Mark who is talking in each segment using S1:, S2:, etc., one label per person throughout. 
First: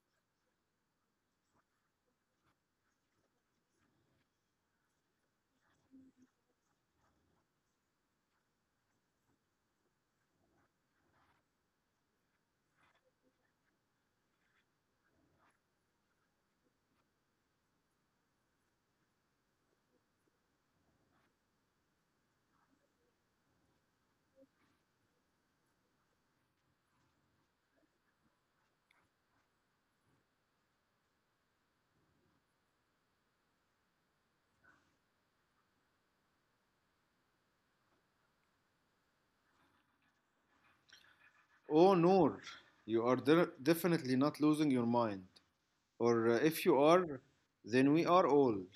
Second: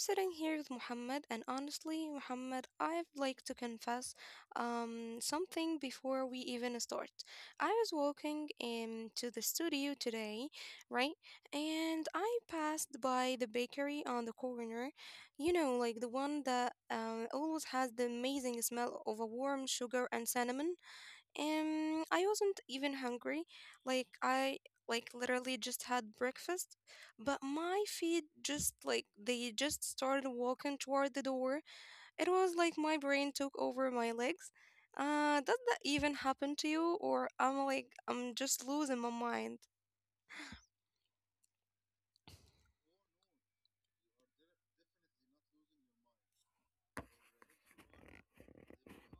S1: sitting here with Muhammad, and honestly, Muhammad, I'd like to confess something before we even start. I was walking into the studio today, right? And I passed by the bakery on the corner, like the one that always has the amazing smell of a warm sugar and cinnamon. I wasn't even hungry. Like I like literally just had breakfast, but my feet, just like they just started walking toward the door. It was like my brain took over my legs. Does that even happen to you, or I'm just losing my mind?
S2: Oh, Noor, you are definitely not losing your mind. Or if you are, then we are old.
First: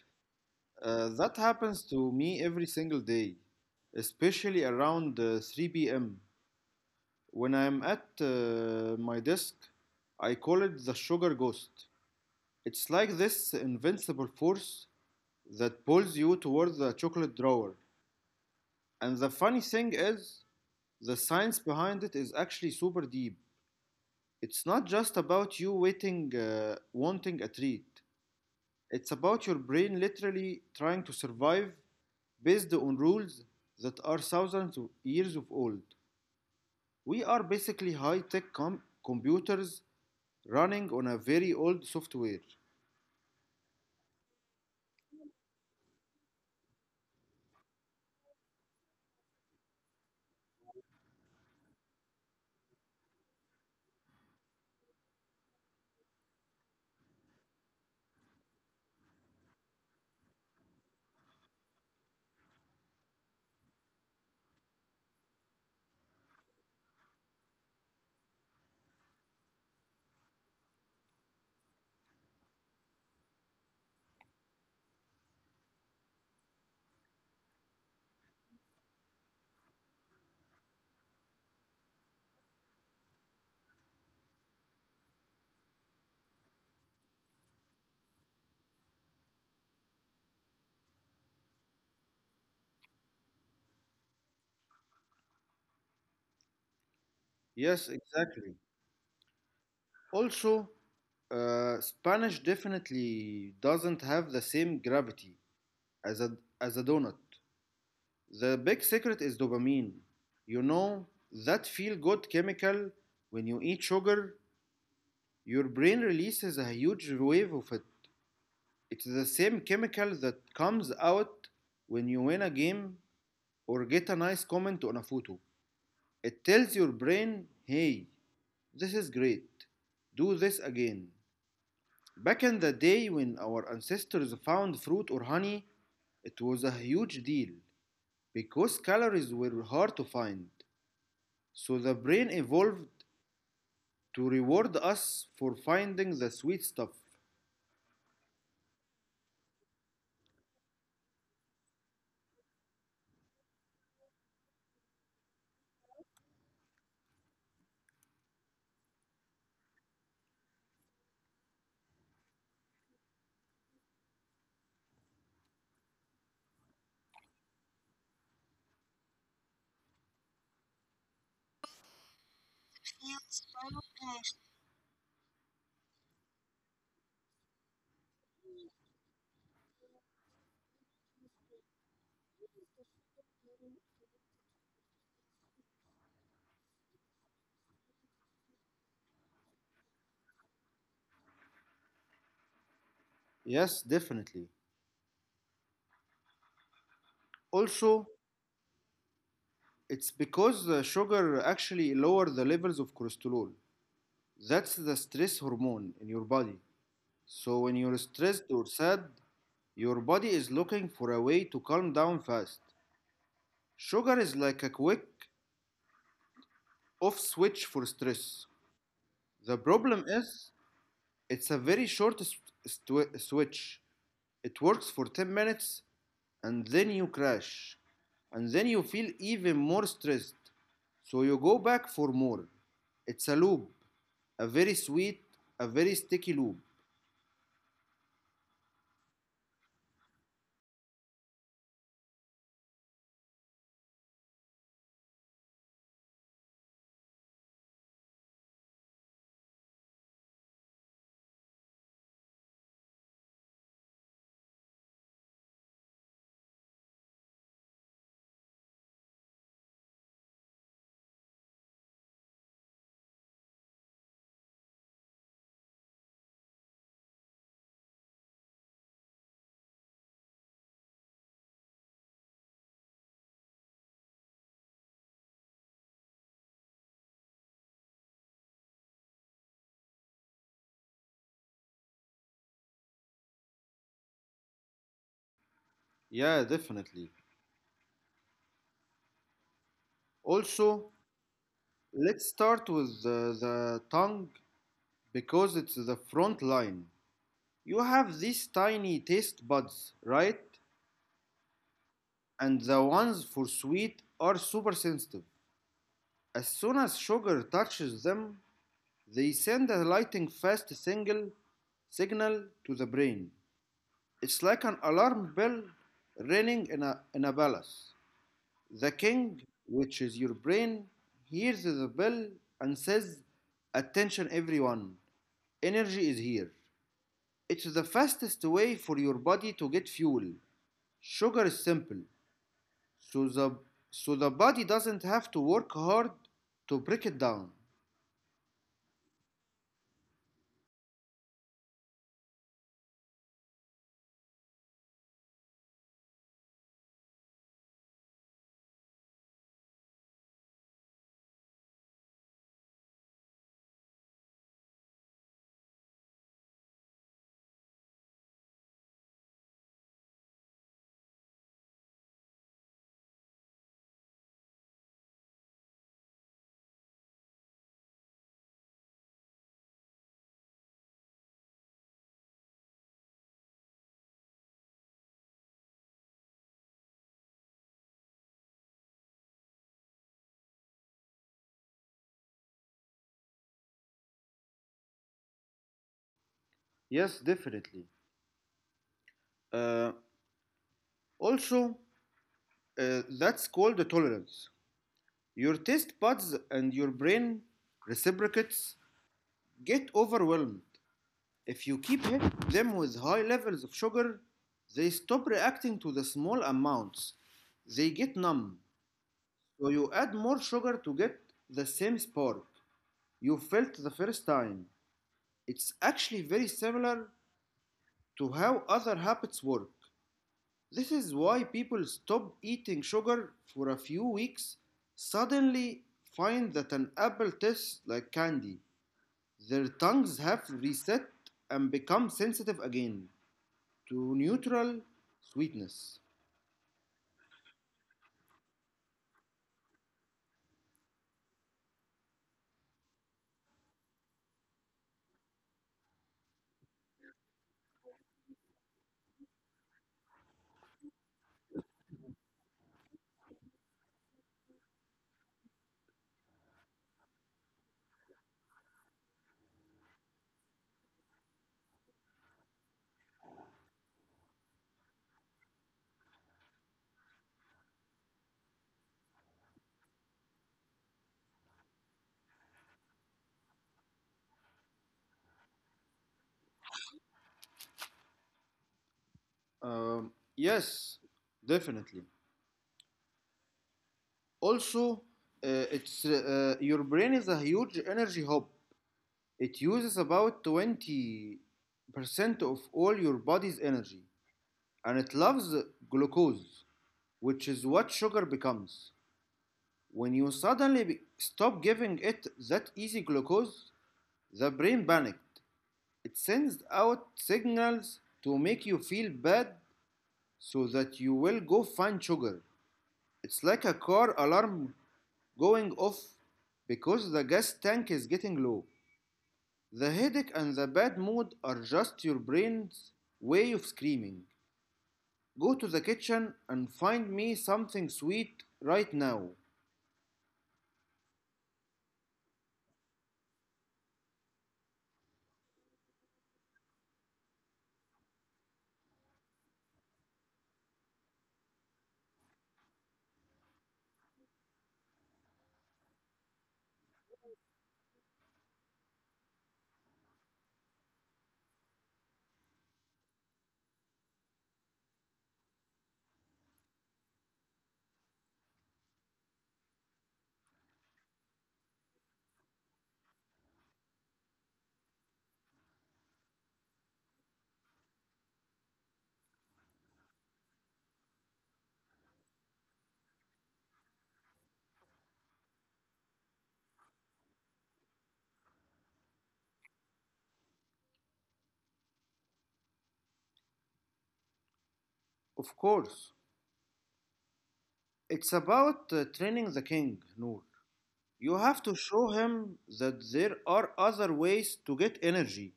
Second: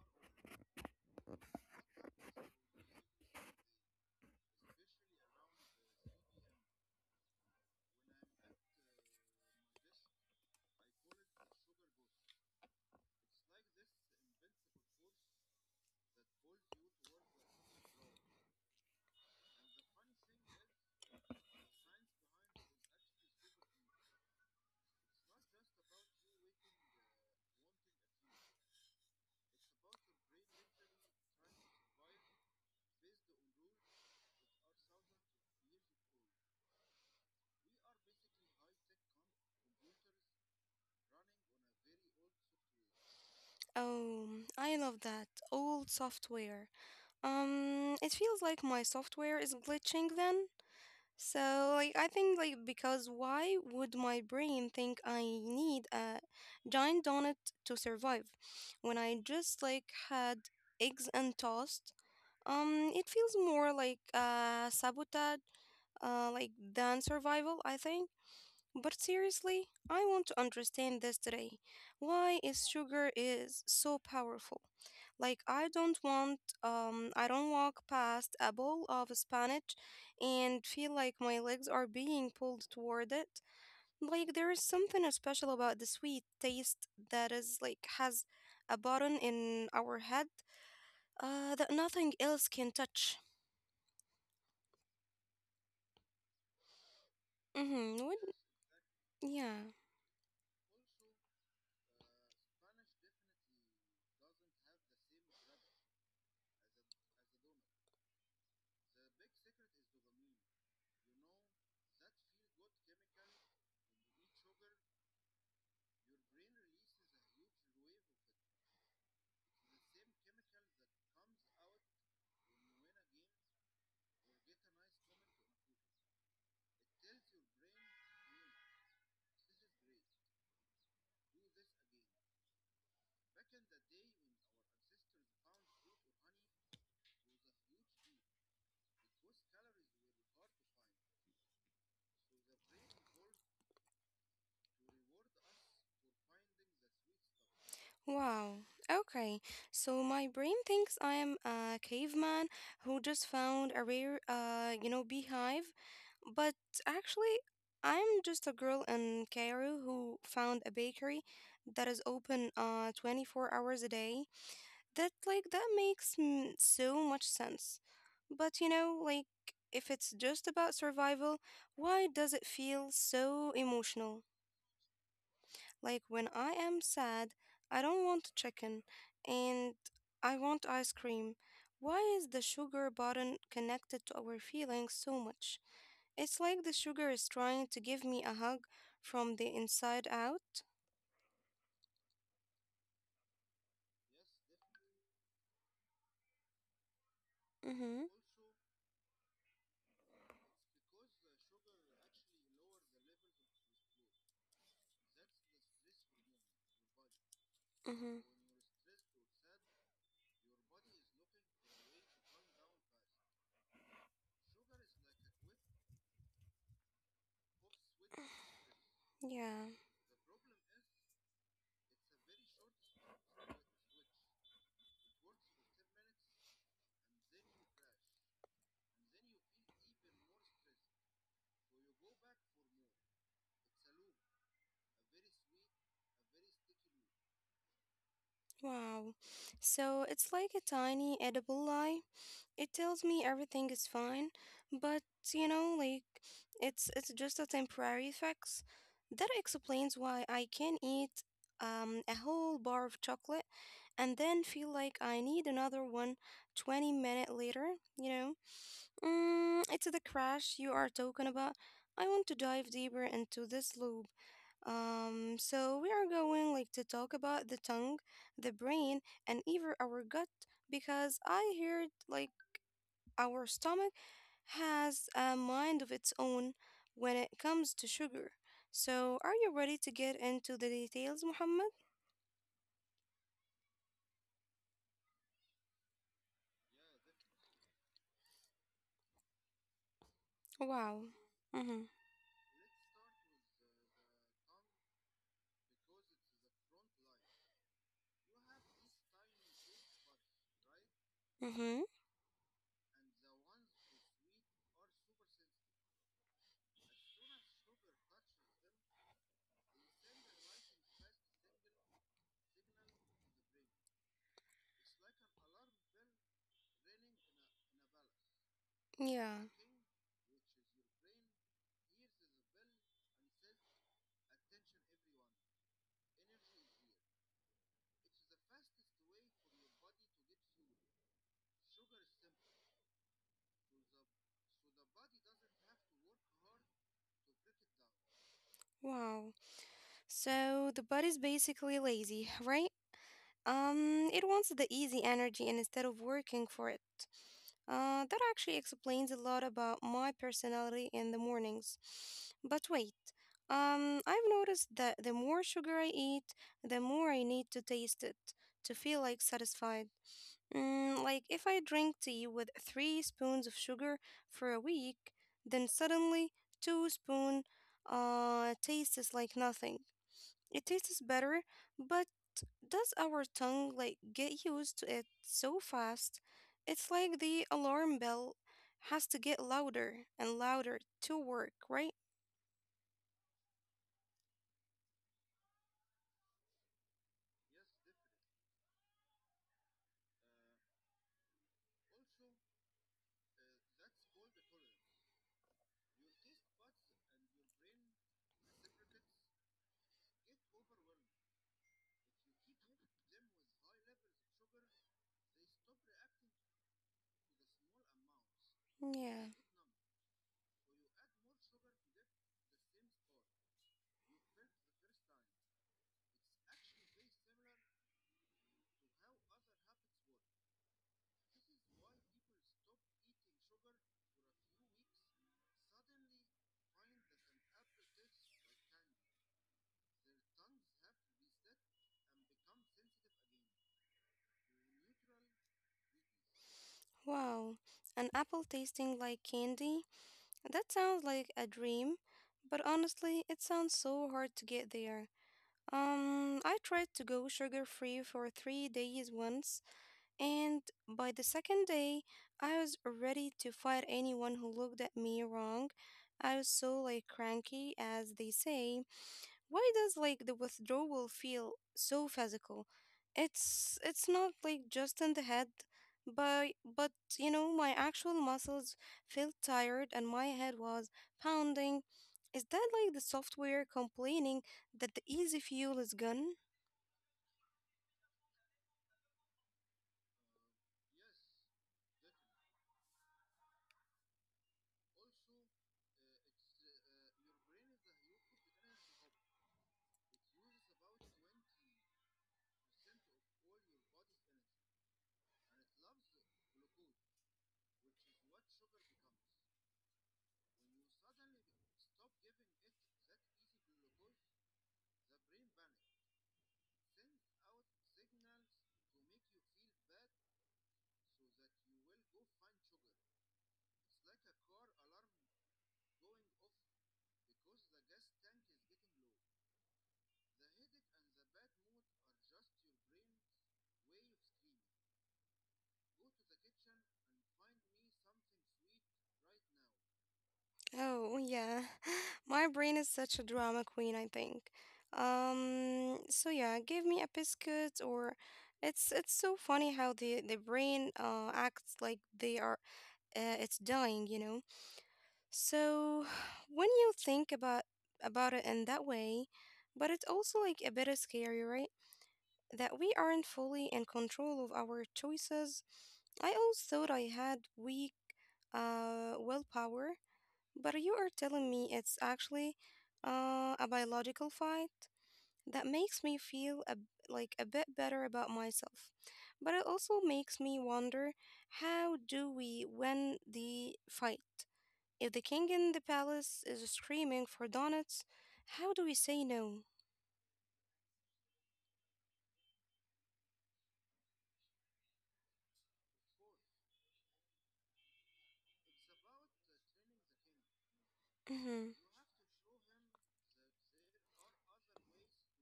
S2: That happens to me every single day, especially around 3 p.m. When I'm at my desk, I call it the sugar ghost. It's like this invincible force that pulls you towards the chocolate drawer. And the funny thing is, the science behind it is actually super deep. It's not just about you wanting a treat. It's about your brain literally trying to survive based on rules that are thousands of years of old. We are basically high tech computers running on a very old software.
S1: Oh, I love that old software. It feels like my software is glitching then. So like I think like because why would my brain think I need a giant donut to survive when I just like had eggs and toast? It feels more like sabotage, like than survival, I think. But seriously, I want to understand this today. Why is sugar is so powerful? Like I don't want, I don't walk past a bowl of spinach and feel like my legs are being pulled toward it. Like there is something special about the sweet taste that is like has a button in our head that nothing else can touch.
S2: Yes,
S1: Mhm. What?
S2: exactly.
S1: Yeah.
S2: Also, Spanish definitely doesn't have the same gravity as a, as a donut. The big secret is dopamine. You know, that feel good chemical when you eat sugar, your brain releases a huge wave of it. It's the same chemical that comes out when you win a game or get a nice comment on a photo. It tells your brain, hey, this is great, do this again. Back in the day when our ancestors found fruit or honey, it was a huge deal because calories were hard to find. So the brain evolved to reward us for finding the sweet stuff.
S1: Wow. Okay. So my brain thinks I am a caveman who just found a rare, beehive, but actually, I'm just a girl in Cairo who found a bakery that is open 24 hours a day. That makes so much sense. But like if it's just about survival, why does it feel so emotional? Like when I am sad, I don't want chicken and I want ice cream. Why is the sugar button connected to our feelings so much? It's like the sugar is trying to give me a hug from the inside out.
S2: Yes, definitely. Also,
S1: Mm-hmm.
S2: it's because the sugar actually lowers the levels of cholesterol. That's the stress hormone in your body. So when you're
S1: Mm-hmm.
S2: stressed or sad, your body is looking for a way to calm down fast. Sugar is like a quick off switch for stress. The
S1: Yeah.
S2: problem is it's a very short switch. It works for 10 minutes and then you crash. And then you feel even more stressed. So you go back for more. It's a loop, a very sweet, a very sticky loop.
S1: Wow. So it's like a tiny edible lie. It tells me everything is fine, but like it's just a temporary fix. That explains why I can eat a whole bar of chocolate and then feel like I need another one twenty 20 minutes later, you know. It's the crash you are talking about. I want to dive deeper into this loop. So we are going like to talk about the tongue, the brain, and even our gut because I heard like our stomach has a mind of its own when it comes to sugar. So, are you ready to get into the details, Muhammad?
S2: Yeah, definitely. Also,
S1: Wow. Mm-hmm.
S2: let's start with the tongue because it's the front line. You have these tiny taste buds, right?
S1: Mm-hmm.
S2: And the ones for sweet are super sensitive. As soon as sugar touches them, they send a lightning fast single signal to the brain. It's like an alarm bell ringing in a palace. The king,
S1: Yeah.
S2: which is your brain, hears the bell and says, attention, everyone, energy is here. It's the fastest way for your body to get fuel. Sugar is simple, so the, so the body doesn't have to work hard to break it down.
S1: Wow. So the body's basically lazy, right? It wants the easy energy instead of working for it. That actually explains a lot about my personality in the mornings. But wait, I've noticed that the more sugar I eat, the more I need to taste it to feel like satisfied. Like if I drink tea with three spoons of sugar for a week, then suddenly two spoon tastes like nothing. It tastes better, but does our tongue like get used to it so fast? It's like the alarm bell has to get louder and louder to work, right?
S2: Yes, definitely. Uh, also, that's called the tolerance. Your taste buds and your brain reciprocates get overwhelmed. If you keep them with high levels of sugar, they stop reacting to the small amounts. They get numb.
S1: Yeah.
S2: So you add more sugar to get the same spark you felt the first time. It's actually very similar to how other habits work. This is why people stop eating sugar for a few weeks, suddenly find that an apple tastes like candy. Their tongues have reset and become sensitive again to neutral sweetness.
S1: Wow. An apple tasting like candy? That sounds like a dream, but honestly, it sounds so hard to get there. I tried to go sugar free for 3 days once, and by the second day, I was ready to fight anyone who looked at me wrong. I was so like cranky, as they say. Why does like the withdrawal feel so physical? It's not like just in the head, but you know my actual muscles felt tired and my head was pounding. Is that like the software complaining that the easy fuel is gone?
S2: Yes, definitely. Also, it's your brain is a huge energy hub. It uses about 20% of all your body's energy and it loves glucose, which is what sugar becomes. When you suddenly stop giving it that easy glucose, the brain panicked. It sends out signals to make you feel bad so that you will go find sugar. It's like a car alarm going off because the gas tank is getting low. The headache and the bad mood are just your brain's way of screaming, go to the kitchen and find me something sweet right now.
S1: Oh, yeah. My brain is such a drama queen, I think. So yeah, give me a biscuit or it's so funny how the brain acts like they are, it's dying. So when you think about it in that way, but it's also like a bit of scary, right? That we aren't fully in control of our choices. I always thought I had weak willpower but you are telling me it's actually a biological fight. That makes me feel like a bit better about myself. But it also makes me wonder how do we win the fight? If the king in the palace is screaming for donuts, how do we say no?
S2: Of course. It's about training the king, Noor. You have to
S1: Hmm.
S2: show him that there are other ways to get energy,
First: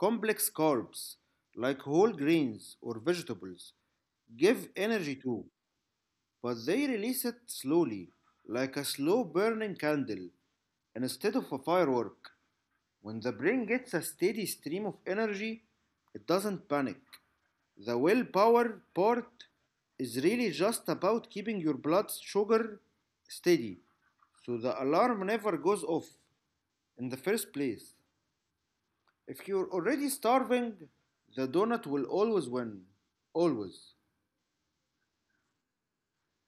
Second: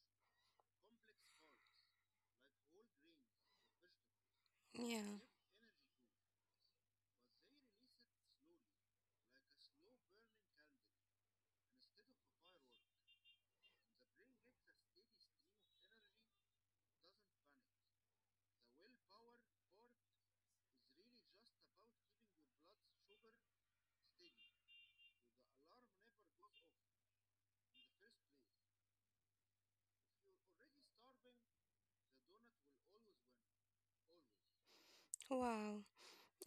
S2: complex carbs, like whole grains or vegetables. Give
S1: Yeah.
S2: energy too, but they release it slowly, like a slow burning candle, instead of a firework. When the brain gets a steady stream of energy, it doesn't panic. The willpower part is really just about keeping your blood sugar steady so the alarm never goes off in the first place. If you're already starving, the donut will always win. Always.
S1: Wow.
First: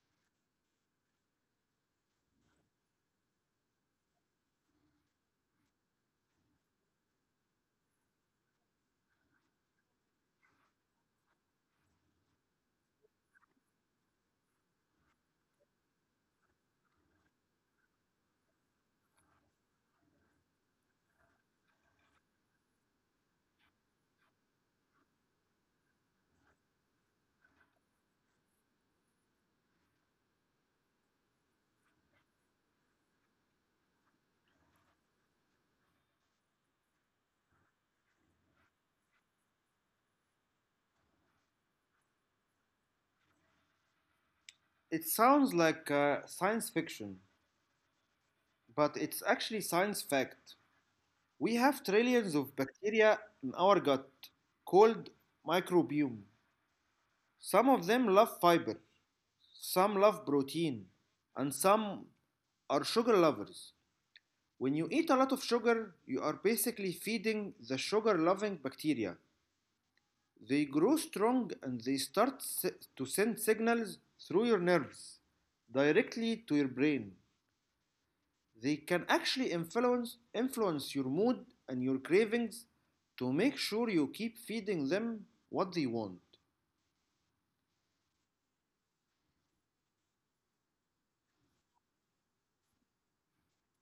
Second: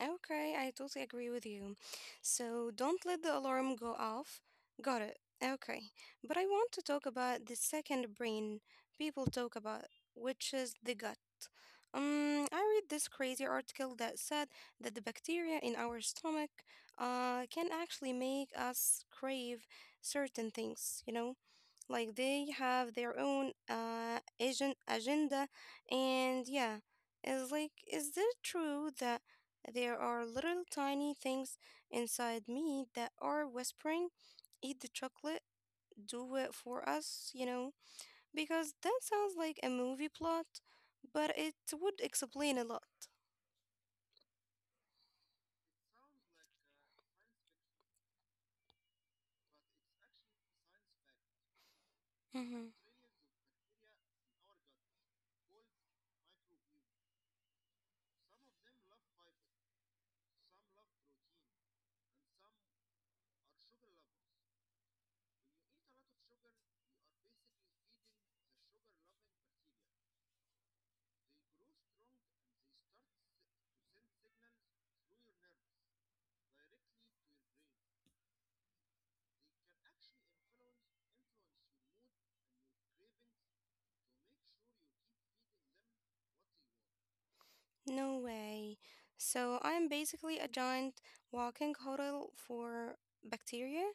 S1: Okay, I totally agree with you. So don't let the alarm go off. Got it. Okay. But I want to talk about the second brain people talk about, which is the gut. I read this crazy article that said that the bacteria in our stomach can actually make us crave certain things? Like they have their own agenda and yeah, it's like is it true that there are little tiny things inside me that are whispering, eat the chocolate, do it for us? Because that sounds like a movie plot, but it would explain a lot.
S2: It sounds like science fiction, but it's actually science fact. We have trillions of
S1: Mm-hmm.
S2: bacteria in our gut called microbiome. Some of them love fiber, some love protein, and some are sugar lovers. When you eat a lot of sugar, you are basically feeding the sugar loving bacteria. They grow strong and they start to send signals through your nerves directly to your brain. They can actually influence your mood and your cravings to make sure you keep feeding them what they want.
S1: No way. So I'm basically a giant walking hotel for bacteria.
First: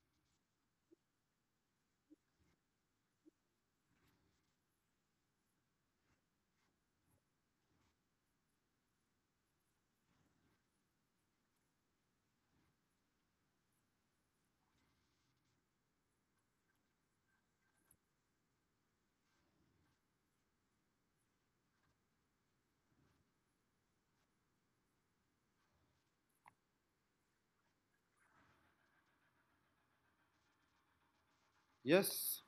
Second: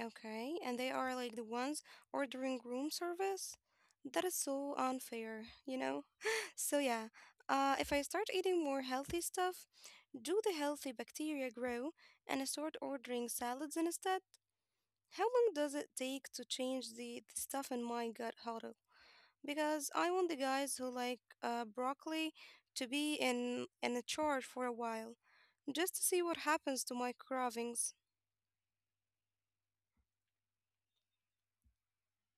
S1: Okay, and they are like the ones ordering room service. That is so unfair, you know? So, yeah, if I start eating more healthy stuff, do the healthy bacteria grow and I start ordering salads instead? How long does it take to change the stuff in my gut huddle? Because I want the guys who like broccoli to be in a charge for a while, just to see what happens to my cravings.
S2: Yes,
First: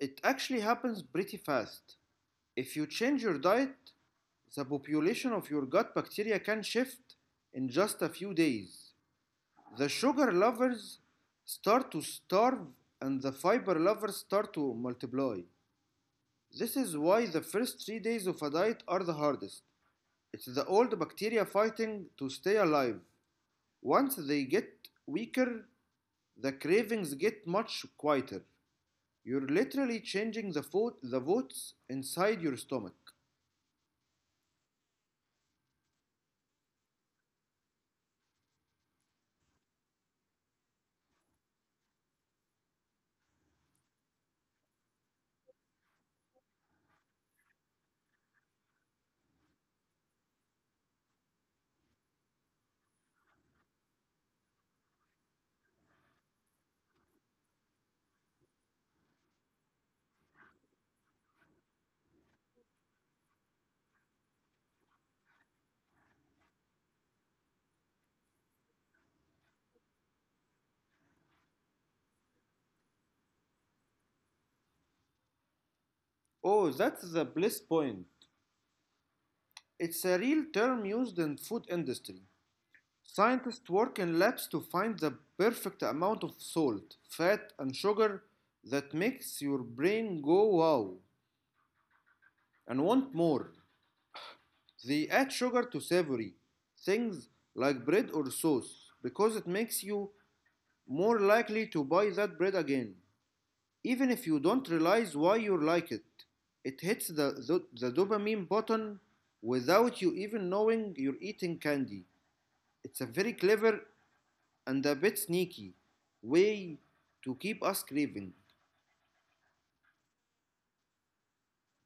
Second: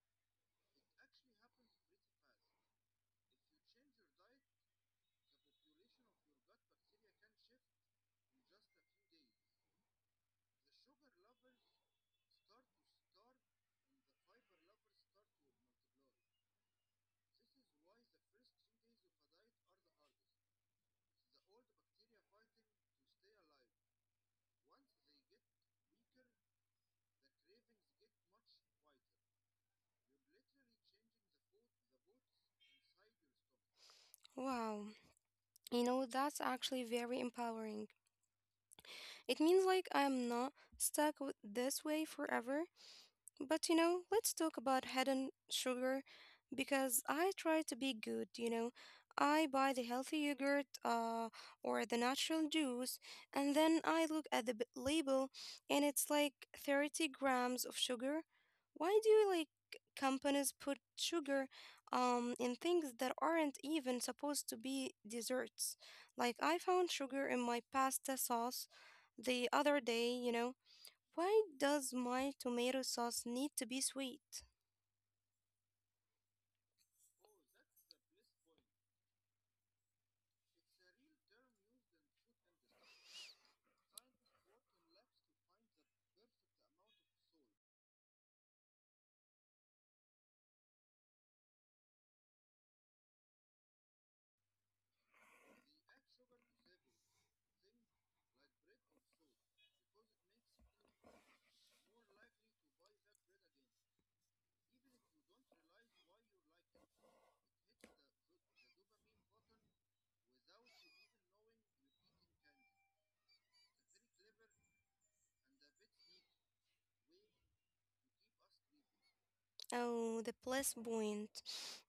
S2: it actually happens pretty fast. If you change your diet, the population of your gut bacteria can shift in just a few days. The sugar lovers start to starve and the fiber lovers start to multiply. This is why the first 3 days of a diet are the hardest. It's the old bacteria fighting to stay alive. Once they get weaker, the cravings get much quieter. You're literally changing the votes inside your stomach.
S1: Wow. That's actually very empowering. It means like I'm not stuck with this way forever. But let's talk about hidden sugar because I try to be good. I buy the healthy yogurt or the natural juice, and then I look at the label and it's like 30 grams of sugar. Why do like companies put sugar in things that aren't even supposed to be desserts? Like I found sugar in my pasta sauce the other day. Why does my tomato sauce need to be sweet?
S2: Oh, that's the bliss point. It's a real term used in food industry. Scientists work in labs to find the perfect amount of salt, fat, and sugar that makes your brain go wow and want more. They add sugar to savory things like bread or sauce because it makes you more likely to buy that bread again, even if you don't realize why you like it. It hits the dopamine button without you even knowing you're eating candy. It's a very clever and a bit sneaky way to keep us craving.
S1: Oh, the plus point.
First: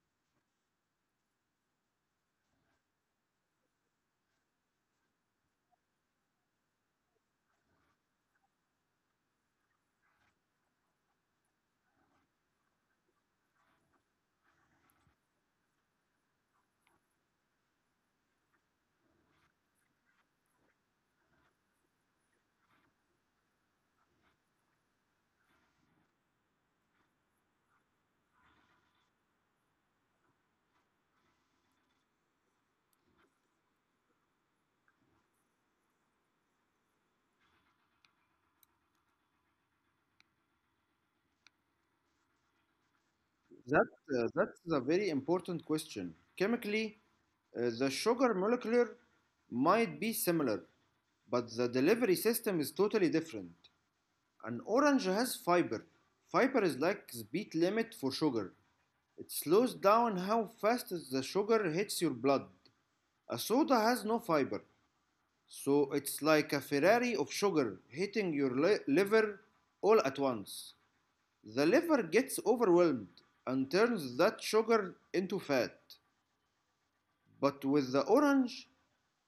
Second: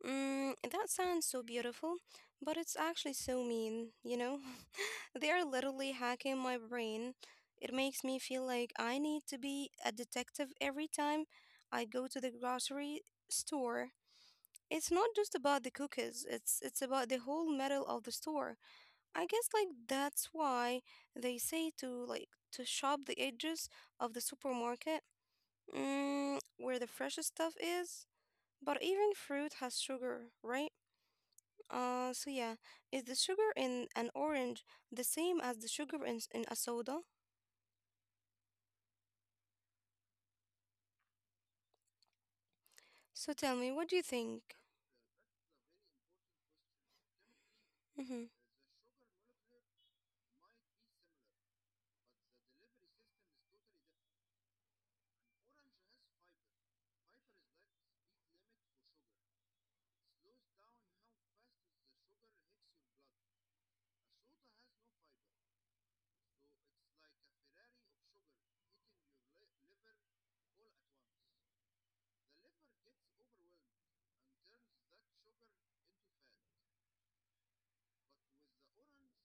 S1: That sounds so beautiful, but it's actually so mean? They are literally hacking my brain. It makes me feel like I need to be a detective every time I go to the grocery store. It's not just about the cookies, it's about the whole metal of the store. I guess like that's why they say to like to shop the edges of the supermarket, where the freshest stuff is. But even fruit has sugar, right? So yeah, is the sugar in an orange the same as the sugar in, in a soda? So tell me, what
S2: That,
S1: do you think?
S2: that's a very important question. Chemically, the
S1: Mm-hmm.
S2: sugar molecular might be similar, but the delivery system is totally different. An orange has fiber. Fiber is like speed limit for sugar. It slows down how fast the sugar hits your blood. A soda has no fiber. So it's like a Ferrari of sugar hitting your liver all at once. The liver gets overwhelmed and turns that sugar into fat. But with the orange,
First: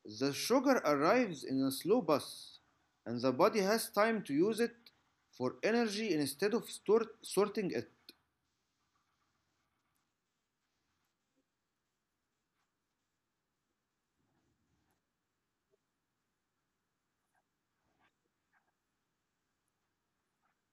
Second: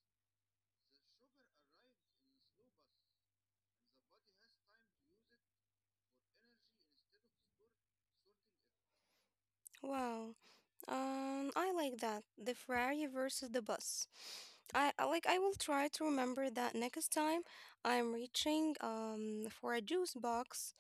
S2: the sugar arrives in a slow bus, and the body has time to use it for energy instead of sorting it.
S1: Wow. I like that. The Ferrari versus the bus. I will try to remember that next time I'm reaching for a juice box.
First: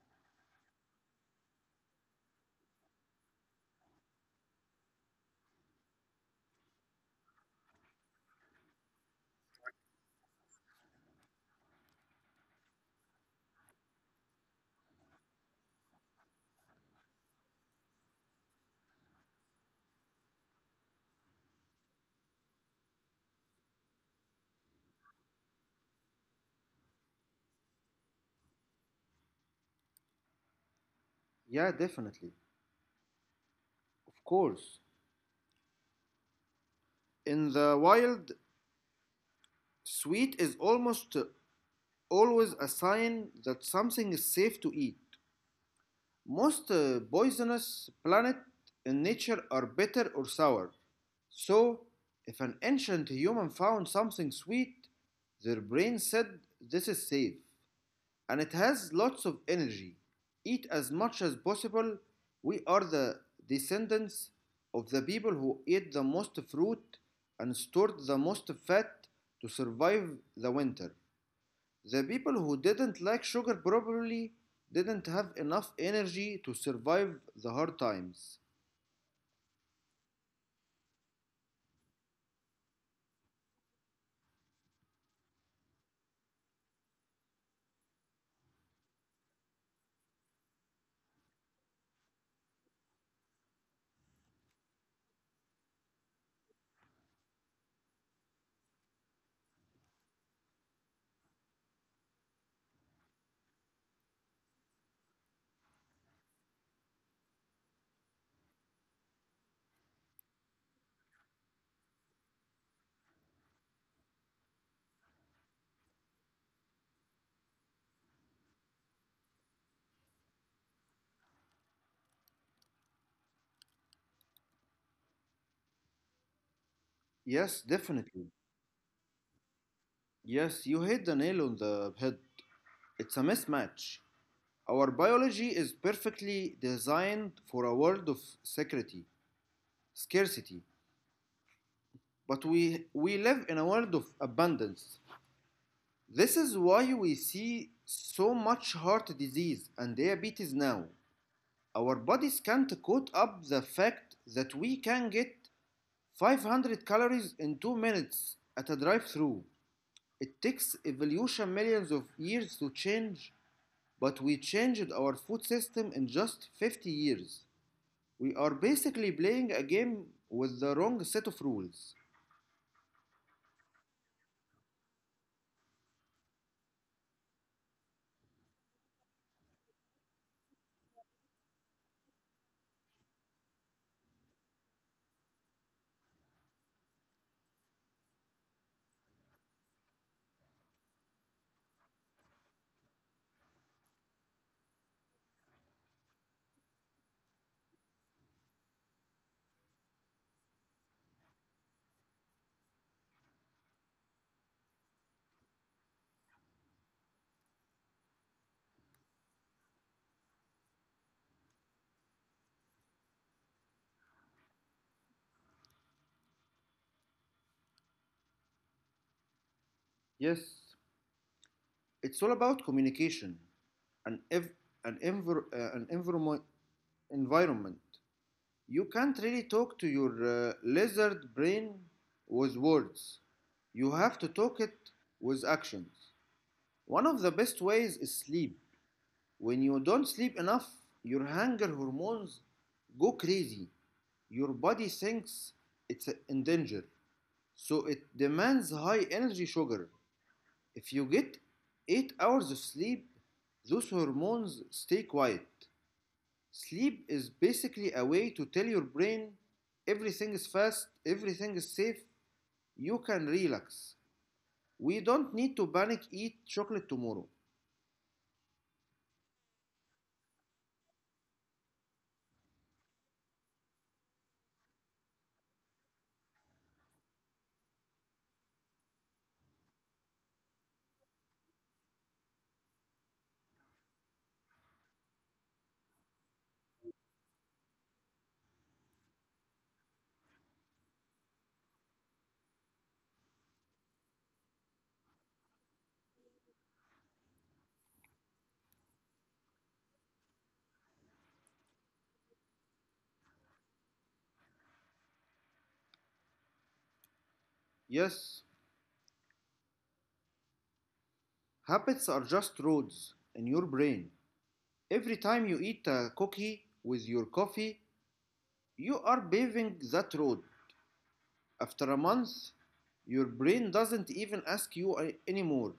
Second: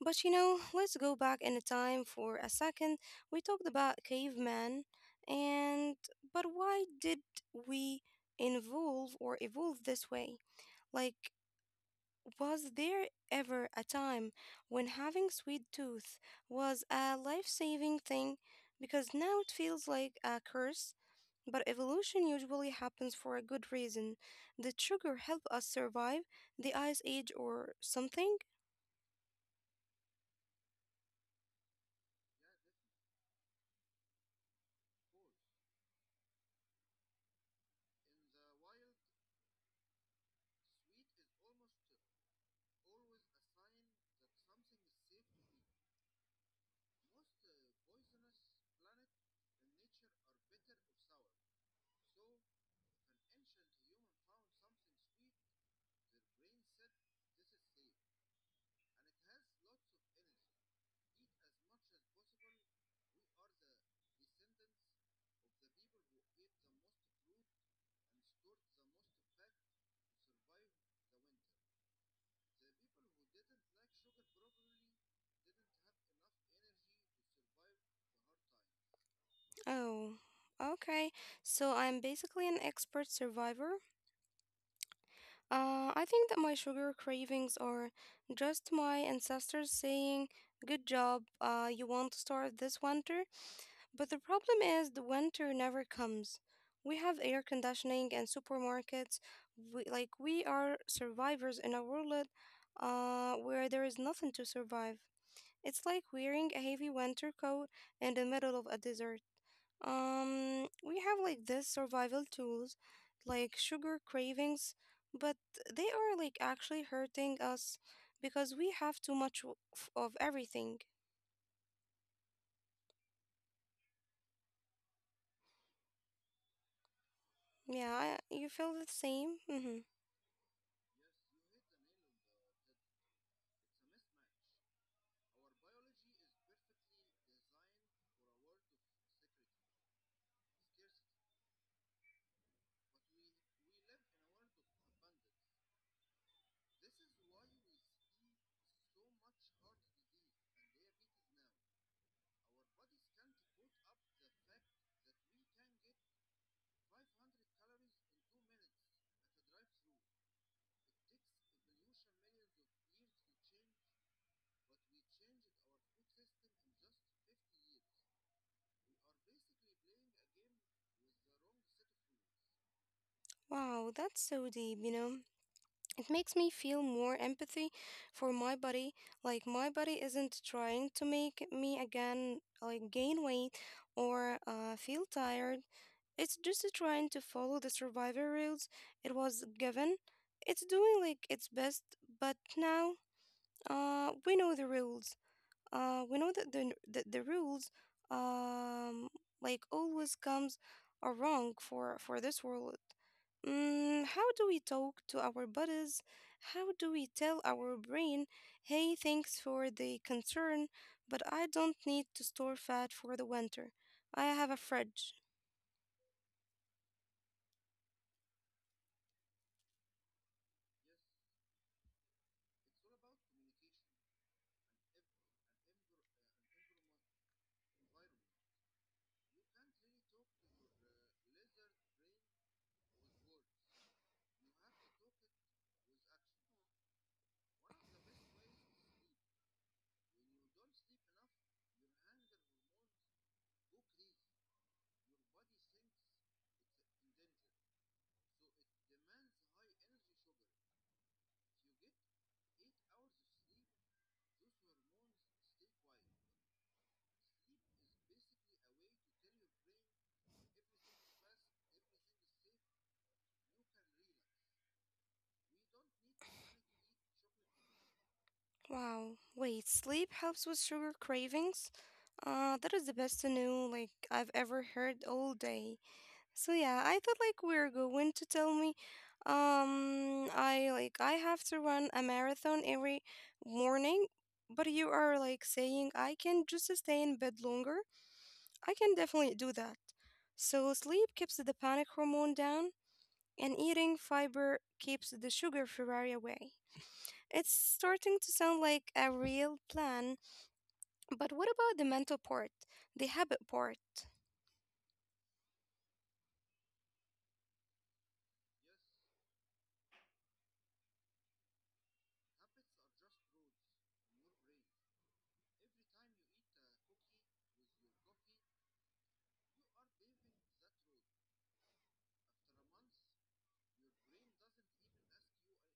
S1: But let's go back in time for a second. We talked about caveman, and but why did we involve or evolve this way? Like, was there ever a time when having sweet tooth was a life-saving thing? Because now it feels like a curse, but evolution usually happens for a good reason. Did sugar help us survive the ice age or something?
S2: Yeah, definitely. Of course. In the wild, sweet is almost always a sign that something is safe to eat. Most poisonous plants in nature are bitter or sour. So, if an ancient human found something sweet, their brain said this is safe and it has lots of energy. Eat as much as possible. We are the descendants of the people who ate the most fruit and stored the most fat to survive the winter. The people who didn't like sugar probably didn't have enough energy to survive the hard times.
S1: Oh, okay. So I'm basically an expert survivor. I think that my sugar cravings are just my ancestors saying, good job, you won't starve this winter. But the problem is, the winter never comes. We have air conditioning and supermarkets. We are survivors in a world where there is nothing to survive. It's like wearing a heavy winter coat in the middle of a desert. We have like this survival tools, like sugar cravings, but they are like actually hurting us because we have too much of everything.
S2: Yes,
S1: Yeah,
S2: definitely.
S1: you feel the same? Mm-hmm.
S2: Yes, you hit the nail on the head. It's a mismatch. Our biology is perfectly designed for a world of security, scarcity, but we live in a world of abundance. This is why we see so much heart disease and diabetes now. Our bodies can't cope up the fact that we can get 500 calories in 2 minutes at a drive through. It takes evolution millions of years to change, but we changed our food system in just 50 years. We are basically playing a game with the wrong set of rules.
S1: Wow, that's so deep? It makes me feel more empathy for my body. Like, my body isn't trying to make me again, gain weight or feel tired. It's just trying to follow the survivor rules it was given. It's doing like its best, but now we know the rules. We know that the rules um, like always comes are wrong for, this world. How do we talk to our bodies? How do we tell our brain, hey, thanks for the concern, but I don't need to store fat for the winter. I have a fridge.
S2: Yes, it's all about communication and an environment. environment. You can't really talk to your lizard brain with words. You have to talk it with actions. One of the best ways is sleep. When you don't sleep enough, your hunger hormones go crazy. Your body thinks it's in danger, so it demands high energy sugar. If you get 8 hours of sleep, those hormones stay quiet. Sleep is basically a way to tell your brain everything is fast, everything is safe, you can relax. We don't need to panic eat chocolate tomorrow.
S1: Wow. Wait, sleep helps with sugar cravings? That is the best new like I've ever heard all day. I thought like we are going to tell me, I have to run a marathon every morning, but you are like saying I can just stay in bed longer. I can definitely do that. So sleep keeps the panic hormone down, and eating fiber keeps the sugar Ferrari away. It's starting to sound like a real plan. But what about the mental part, the habit part?
S2: Yes, habits are just roads in your brain. Every time you eat a cookie with your coffee, you are paving that road. After a month, your brain doesn't even ask you anymore.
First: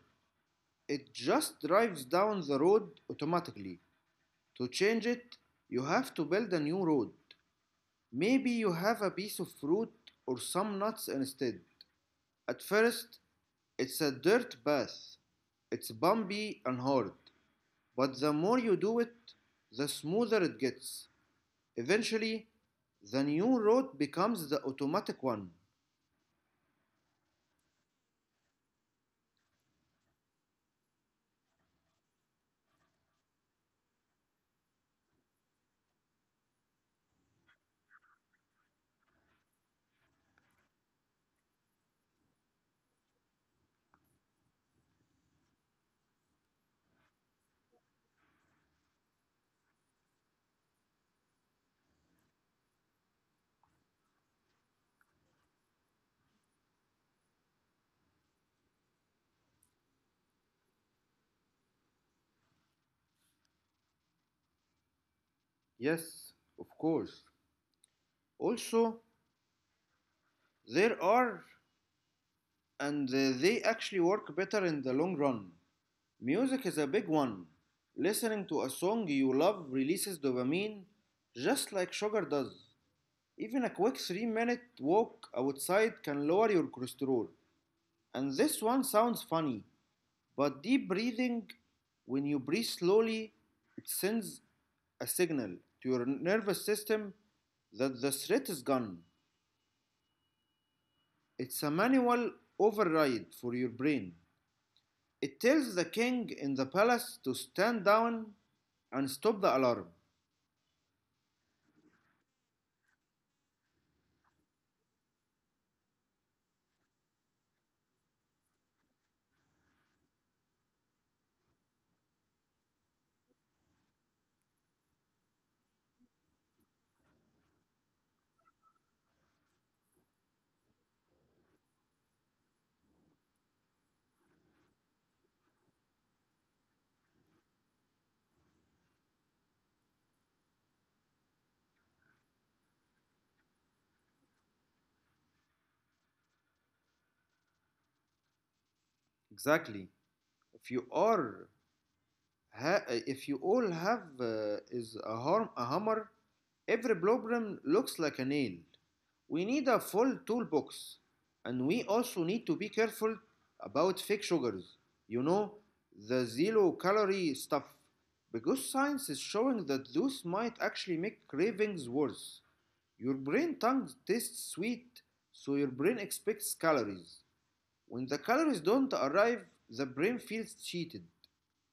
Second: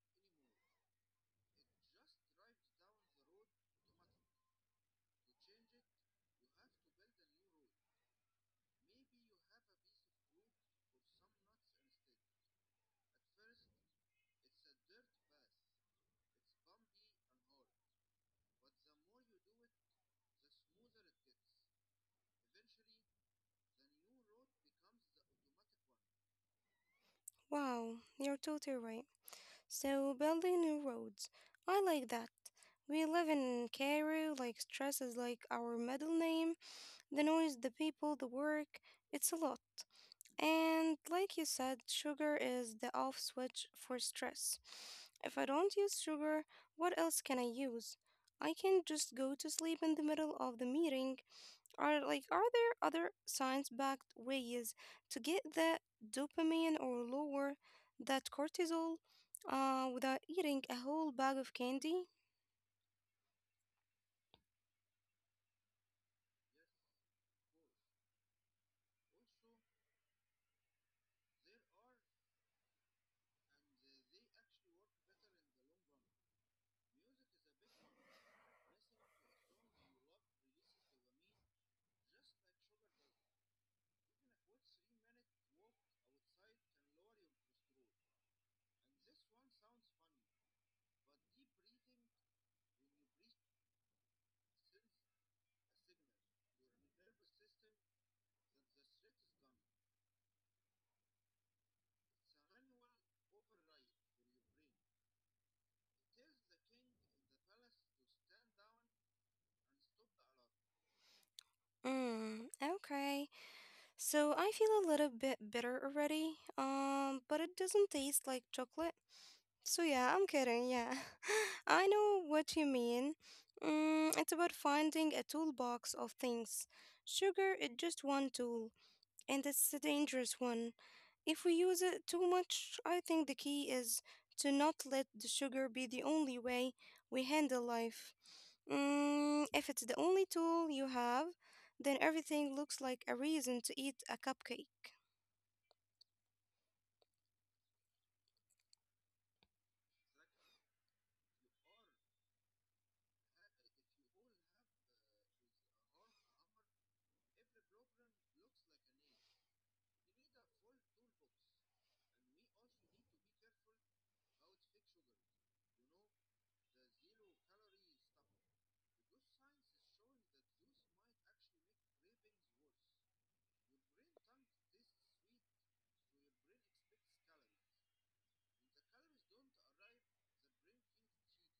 S2: It just drives down the road automatically. To change it, you have to build a new road. Maybe you have a piece of fruit or some nuts instead. At first, it's a dirt path. It's bumpy and hard. But the more you do it, the smoother it gets. Eventually, the new route becomes the automatic one.
S1: Wow, you're totally right. So, building new roads. I like that. We live in Cairo, like, stress is like our middle name. The noise, the people, the work, it's a lot. And, like you said, sugar is the off switch for stress. If I don't use sugar, what else can I use? I can just go to sleep in the middle of the meeting. Are there other science-backed ways to get that dopamine or lower that cortisol without eating a whole bag of candy?
S2: Yes, of course. Also, there are, and they actually work better in the long run. Music is a big one. Listening to a song you love releases dopamine just like sugar does. Even a quick 3-minute walk outside can lower your cholesterol. And this one sounds funny, but deep breathing, when you breathe slowly, it sends a signal to your nervous system that the threat is gone. It's a manual override for your brain. It tells the king in the palace to stand down and stop the alarm.
S1: Mm, okay. So I feel a little bit bitter already. But it doesn't taste like chocolate. I'm kidding. Yeah. I know what you mean. Mm, it's about finding a toolbox of things. Sugar is just one tool, and it's a dangerous one. If we use it too much, I think the key is to not let the sugar be the only way we handle life. Mm, if it's the only tool you have, then everything looks like a reason to eat a cupcake.
S2: Exactly. If you are if you all have is a hammer, every problem looks like a nail. We need a full toolbox, and we also need to be careful about fake sugars. You know, the zero calorie stuff, because science is showing that those might actually make cravings worse. Your brain tongue tastes sweet, so your brain expects calories. When the calories don't arrive, the brain feels cheated.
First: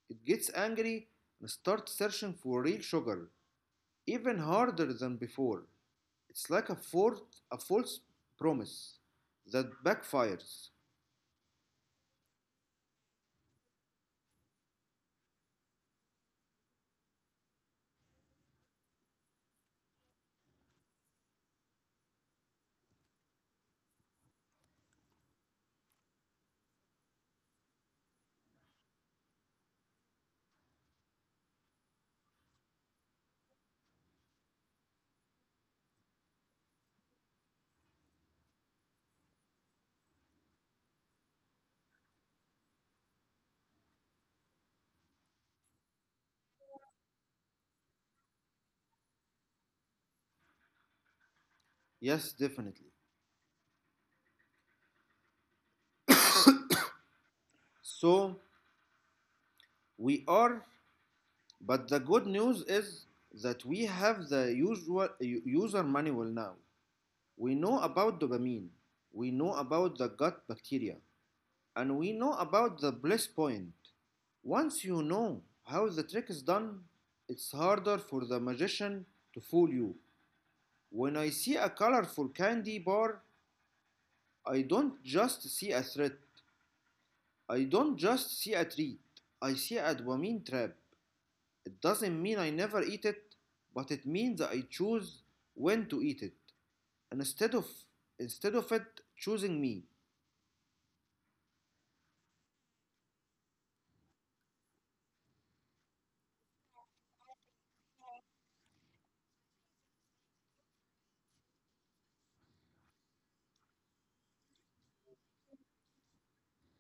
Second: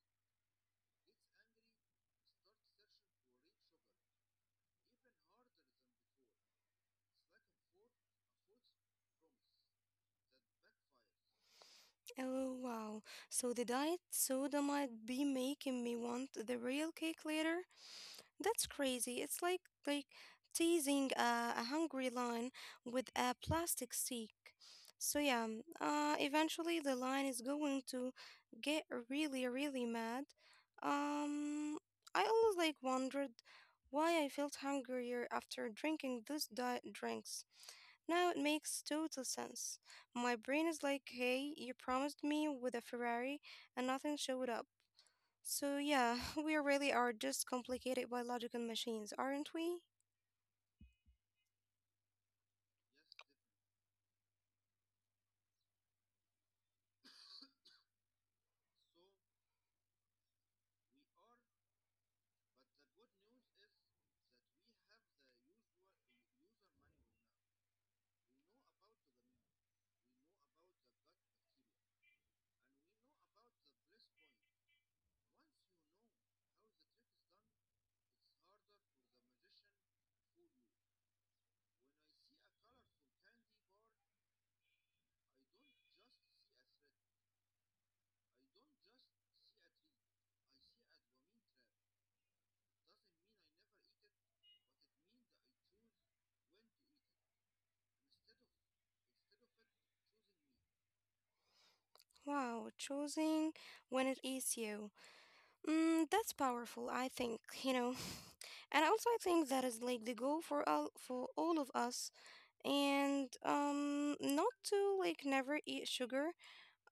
S2: It gets angry and starts searching for real sugar, even harder than before. It's like a false promise that backfires.
S1: Oh wow, so the diet soda might be making me want the real cake later. That's crazy. It's like teasing a hungry lion with a plastic stick. Eventually the lion is going to get really, really mad. Um, I always like wondered why I felt hungrier after drinking those diet drinks. Now it makes total sense. My brain is like, hey, you promised me with a Ferrari and nothing showed up. So, yeah, we really are just complicated biological machines, aren't we?
S2: Yes, definitely. So we are, but the good news is that we have the usual user manual now. We know about dopamine. We know about the gut bacteria. And we know about the bliss point. Once you know how the trick is done, it's harder for the magician to fool you. When I see a colorful candy bar, I don't just see a threat. I don't just see a treat. I see a dopamine trap. It doesn't mean I never eat it, but it means I choose when to eat it. And instead of it choosing me.
S1: Wow, choosing when it eats you. Mm, that's powerful, I think, And also, I think that is like the goal for all of us, and not to like never eat sugar.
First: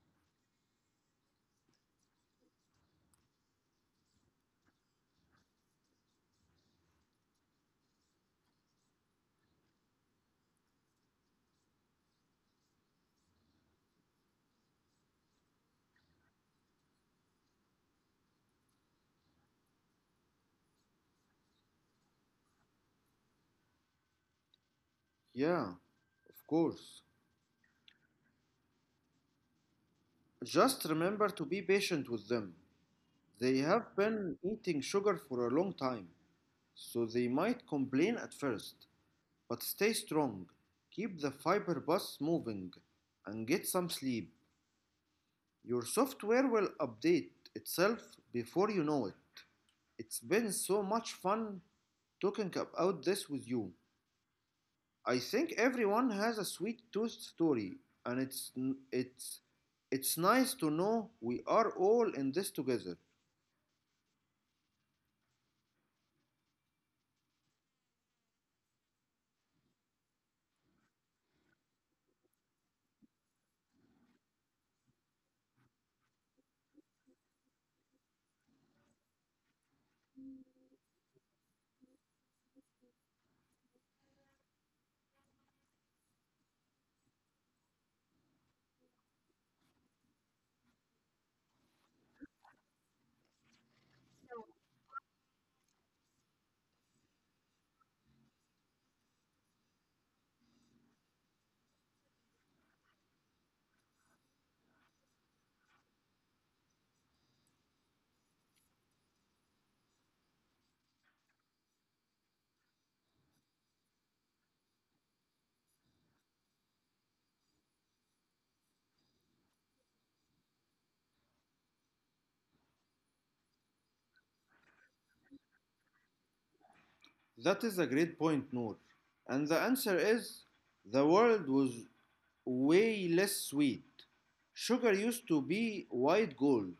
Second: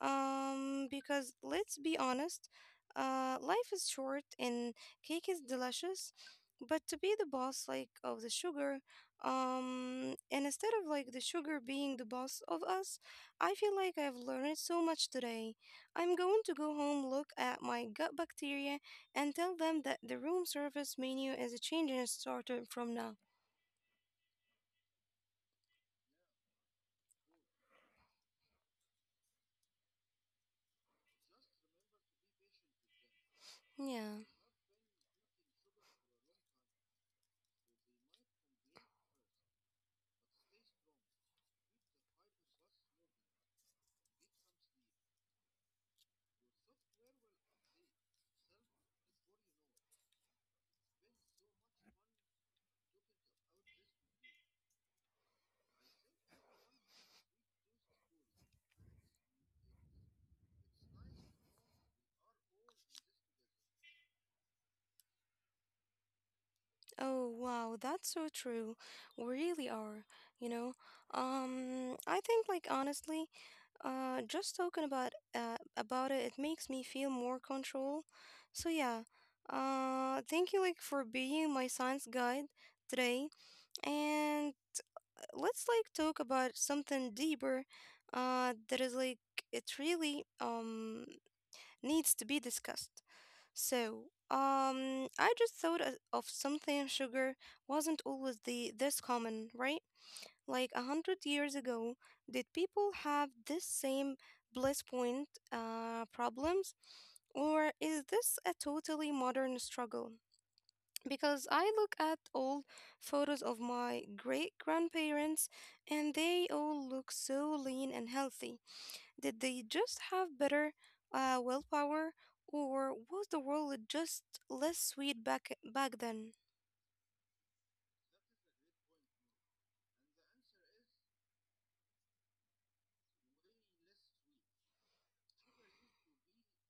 S1: Because let's be honest, life is short and cake is delicious, but to be the boss like of the sugar, and instead of like the sugar being the boss of us. I feel like I've learned so much today. I'm going to go home, look at my gut bacteria, and tell them that the room service menu is changing starting from now.
S2: Yeah, of course. Just remember to be patient with them. They have been
S1: Yeah.
S2: eating sugar for a long time, so they might complain at first, but stay strong. Keep the fiber bus moving and get some sleep. Your software will update itself before you know it. It's been so much fun talking about this with you. I think everyone has a sweet tooth story, and it's it's nice to know we are all in this together.
S1: Oh, wow, that's so true. We really are, you know. I think like honestly, just talking about it, it makes me feel more control. So yeah. Thank you like for being my science guide today. And let's like talk about something deeper that is like it's really needs to be discussed. So, I just thought of something. Sugar wasn't always the this common, right? Like 100 years ago, did people have this same bliss point problems, or is this a totally modern struggle? Because I look at old photos of my great grandparents, and they all look so lean and healthy. Did they just have better willpower, or was the world just less sweet back then?
S2: That is a great point, Noor. And the answer is the world was way less sweet. Sugar used to be white gold.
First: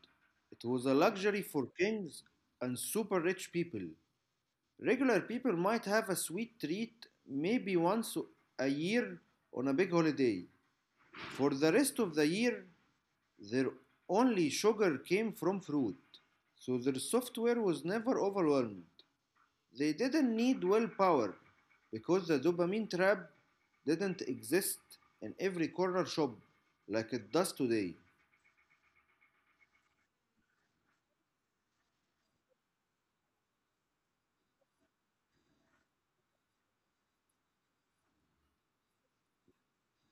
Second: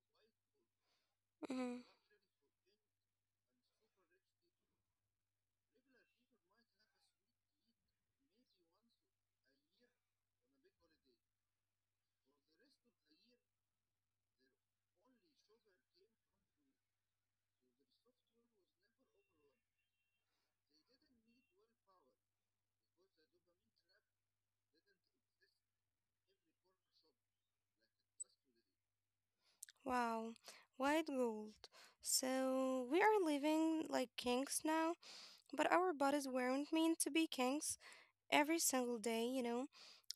S2: It was a luxury for
S1: Mhm.
S2: kings and super rich people. Regular people might have a sweet treat maybe once a year on a big holiday. For the rest of the year, their only sugar came from fruit. So their software was never overwhelmed. They didn't need willpower because the dopamine trap didn't exist in every corner shop like it does today.
S1: Wow, white gold. So we are living like kings now, but our bodies weren't meant to be kings every single day. You know,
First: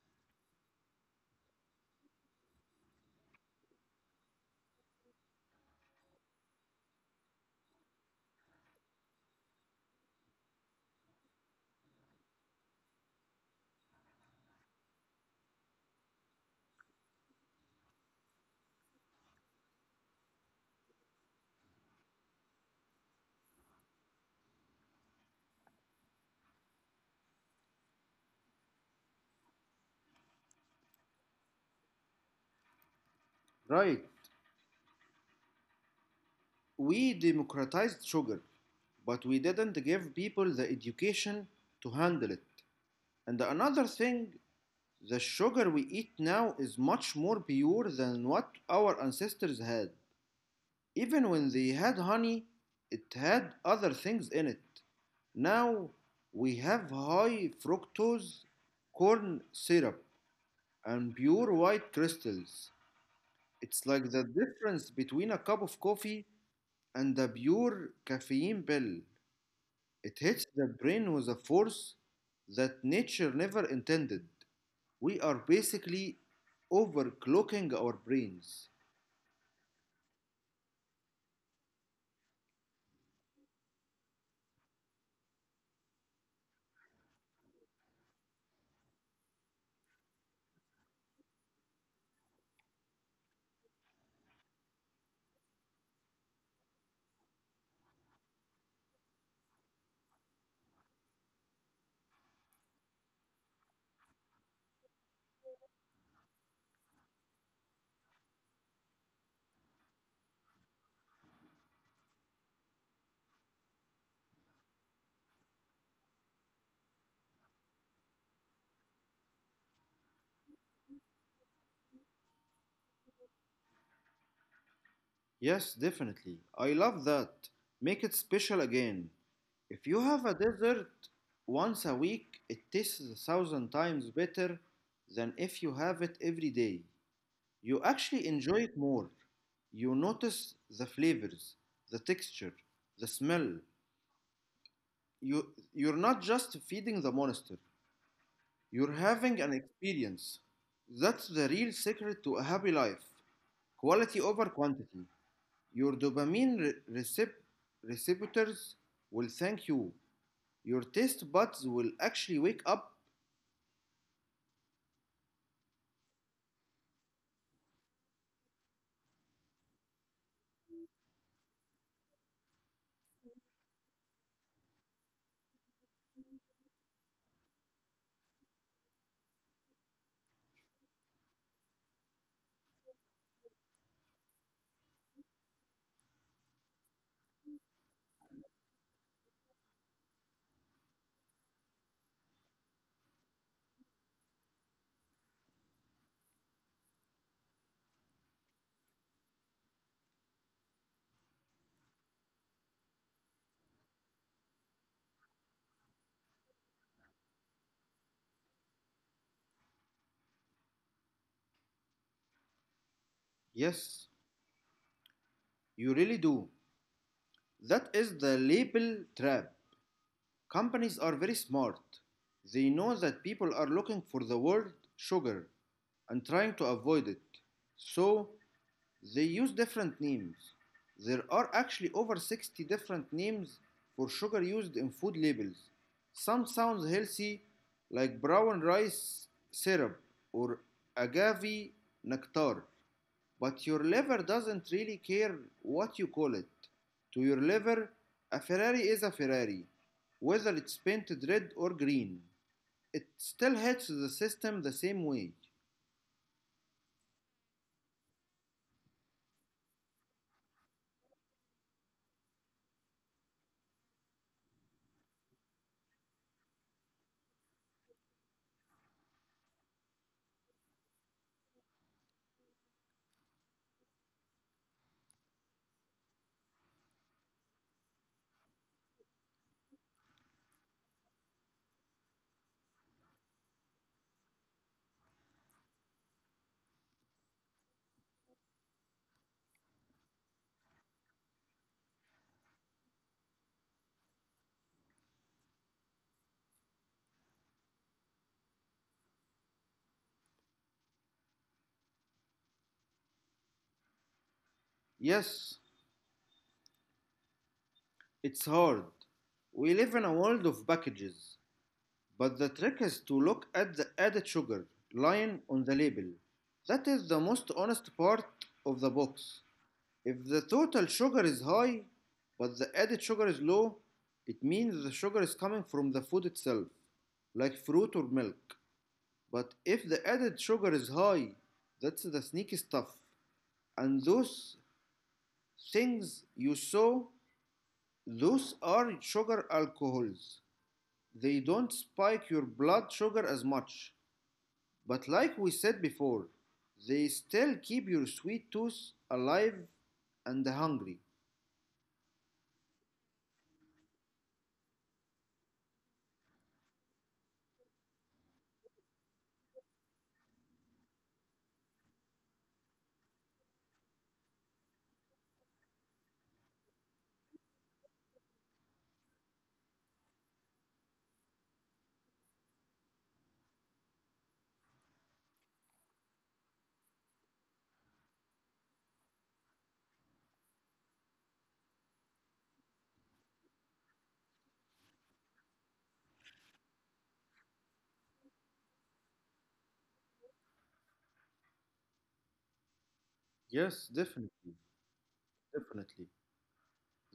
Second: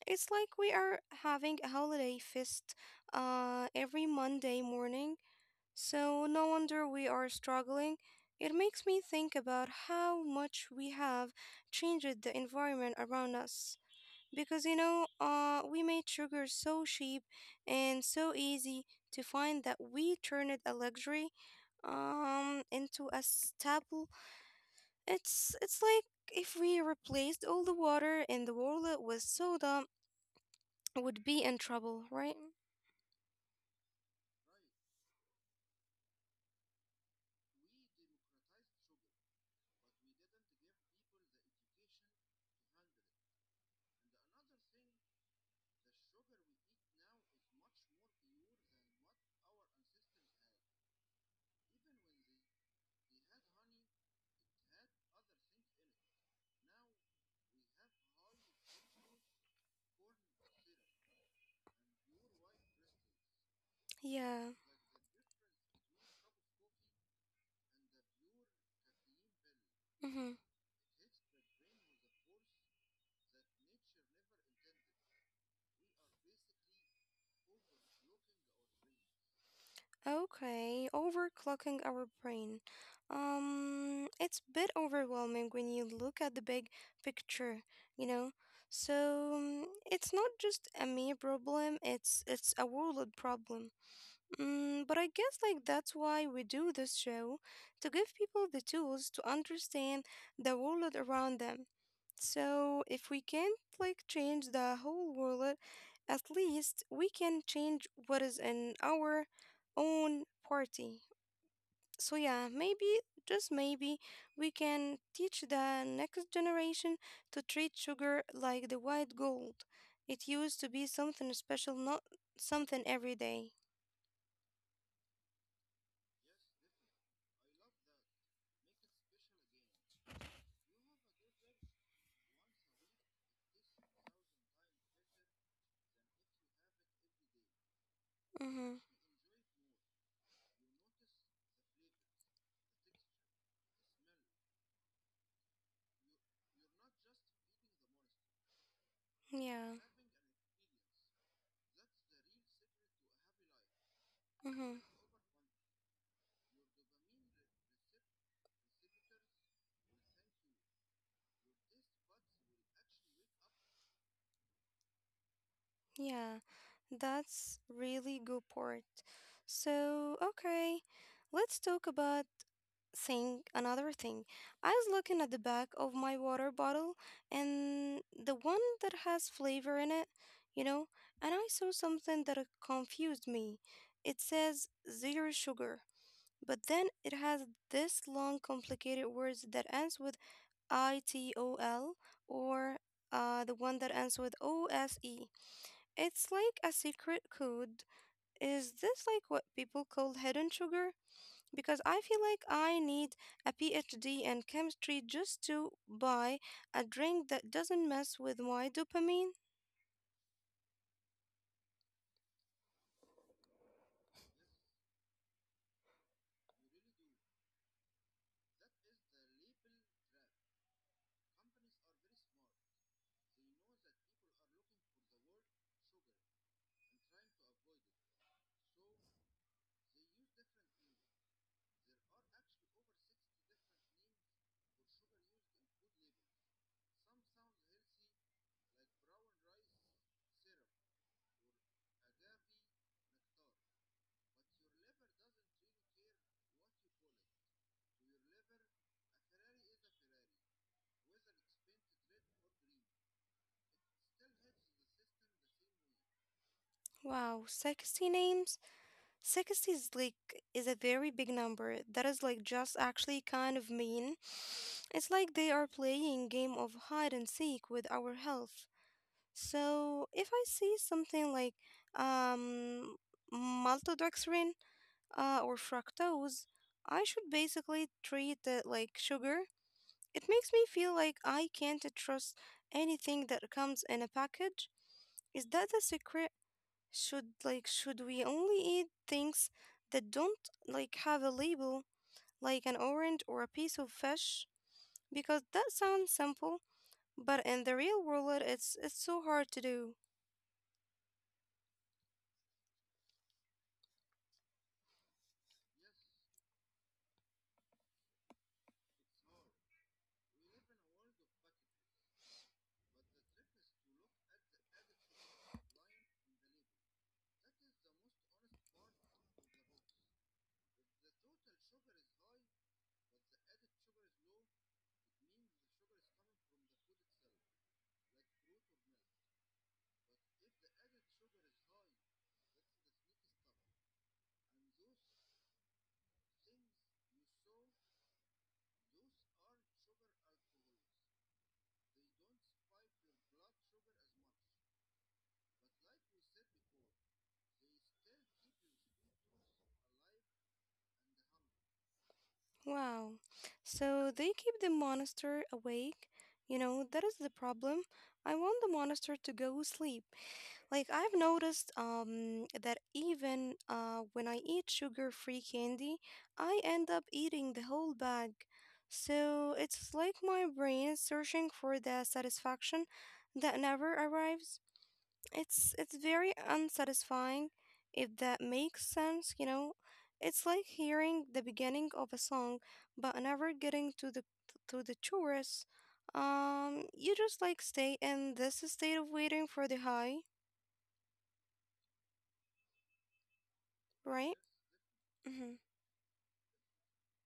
S1: it's like we are having a holiday feast every Monday morning. So no wonder we are struggling. It makes me think about how much we have changed the environment around us. Because we made sugar so cheap and so easy to find that we turned a luxury into a staple. It's like if we replaced all the water in the world with soda, would be in trouble, right?
S2: Right, we democratized sugar, but we didn't give people the education to handle it. And another thing, the sugar we eat now is much more pure than what our ancestors had. Even when they had honey, it had other things in it. Now we have high fructose corn syrup and pure white crystals. It's like the
S1: Yeah.
S2: difference between a cup of coffee and a pure caffeine pill.
S1: Hmm.
S2: It hits the brain with a force that nature never intended. We are basically overclocking our brains.
S1: Okay, overclocking our brain. It's a bit overwhelming when you look at the big picture, you know? So, mm, it's not just a me problem, it's a world problem. Mm, but I guess like that's why we do this show, to give people the tools to understand the world around them. So if we can't like change the whole world, at least we can change what is in our own party. So yeah, maybe just maybe we can teach the next generation to treat sugar like the white gold. It used to be something special, not something every day.
S2: Yes, definitely. I love that. Make it special again. If you have a dessert once a week, it tastes a thousand times better than if you have it every day. You actually
S1: Mm-hmm.
S2: enjoy it more. You notice the flavors, the texture, the smell. You, you're not just feeding the monster, you're having an
S1: Yeah.
S2: experience. That's the real secret to a happy life quality over
S1: Mm-hmm.
S2: quantity. Your receptors will thank you. Your taste buds will actually wake up.
S1: Yeah, that's really good point. So, okay, let's talk about thing another thing. I was looking at the back of my water bottle and the one that has flavor in it, you know, and I saw something that confused me. It says zero sugar, but then it has this long complicated words that ends with -itol or the one that ends with -ose. It's like a secret code. Is this like what people call hidden sugar? Because I feel like I need a PhD in chemistry just to buy a drink that doesn't mess with my dopamine.
S2: Yes, you really do. That is the label trap. Companies are very smart. They know that people are looking for the word sugar and trying to avoid it. So they use different names. There are actually over 60 different names for sugar used in food labels. Some sound healthy, like brown rice syrup or agave nectar, but your liver doesn't really care what you call it. To your liver, a Ferrari is a Ferrari, whether it's painted red or green. It still hits the system the same way.
S1: Wow, 60 names? 60 is like is a very big number. That is like just actually kind of mean. It's like they are playing game of hide and seek with our health. So if I see something like um maltodextrin or fructose, I should basically treat it like sugar. It makes me feel like I can't trust anything that comes in a package. Is that the secret? Should we only eat things that don't like have a label, like an orange or a piece of fish? Because that sounds simple, but in the real world it's so hard to do.
S2: Yes, it's hard. We live in a world of packages, but the trick is to look at the added sugar line on the label. That is the most honest part of the box. If the total sugar is high, but the added sugar is low, it means the sugar is coming from the food itself, like fruit or milk. But if the added sugar is high, that's the sneaky stuff. And those things you saw, those are sugar alcohols. They don't spike your blood sugar as much, but like we said before, they still keep your sweet tooth alive and hungry.
S1: Wow. So they keep the monster awake. You know, that is the problem. I want the monster to go sleep. Like I've noticed that even when I eat sugar-free candy, I end up eating the whole bag. So it's like my brain is searching for the satisfaction that never arrives. It's very unsatisfying if that makes sense, you know. It's like hearing the beginning of a song but never getting to the chorus. You just like stay in this state of waiting for the high,
S2: Yes,
S1: right?
S2: definitely,
S1: Mm-hmm.
S2: definitely.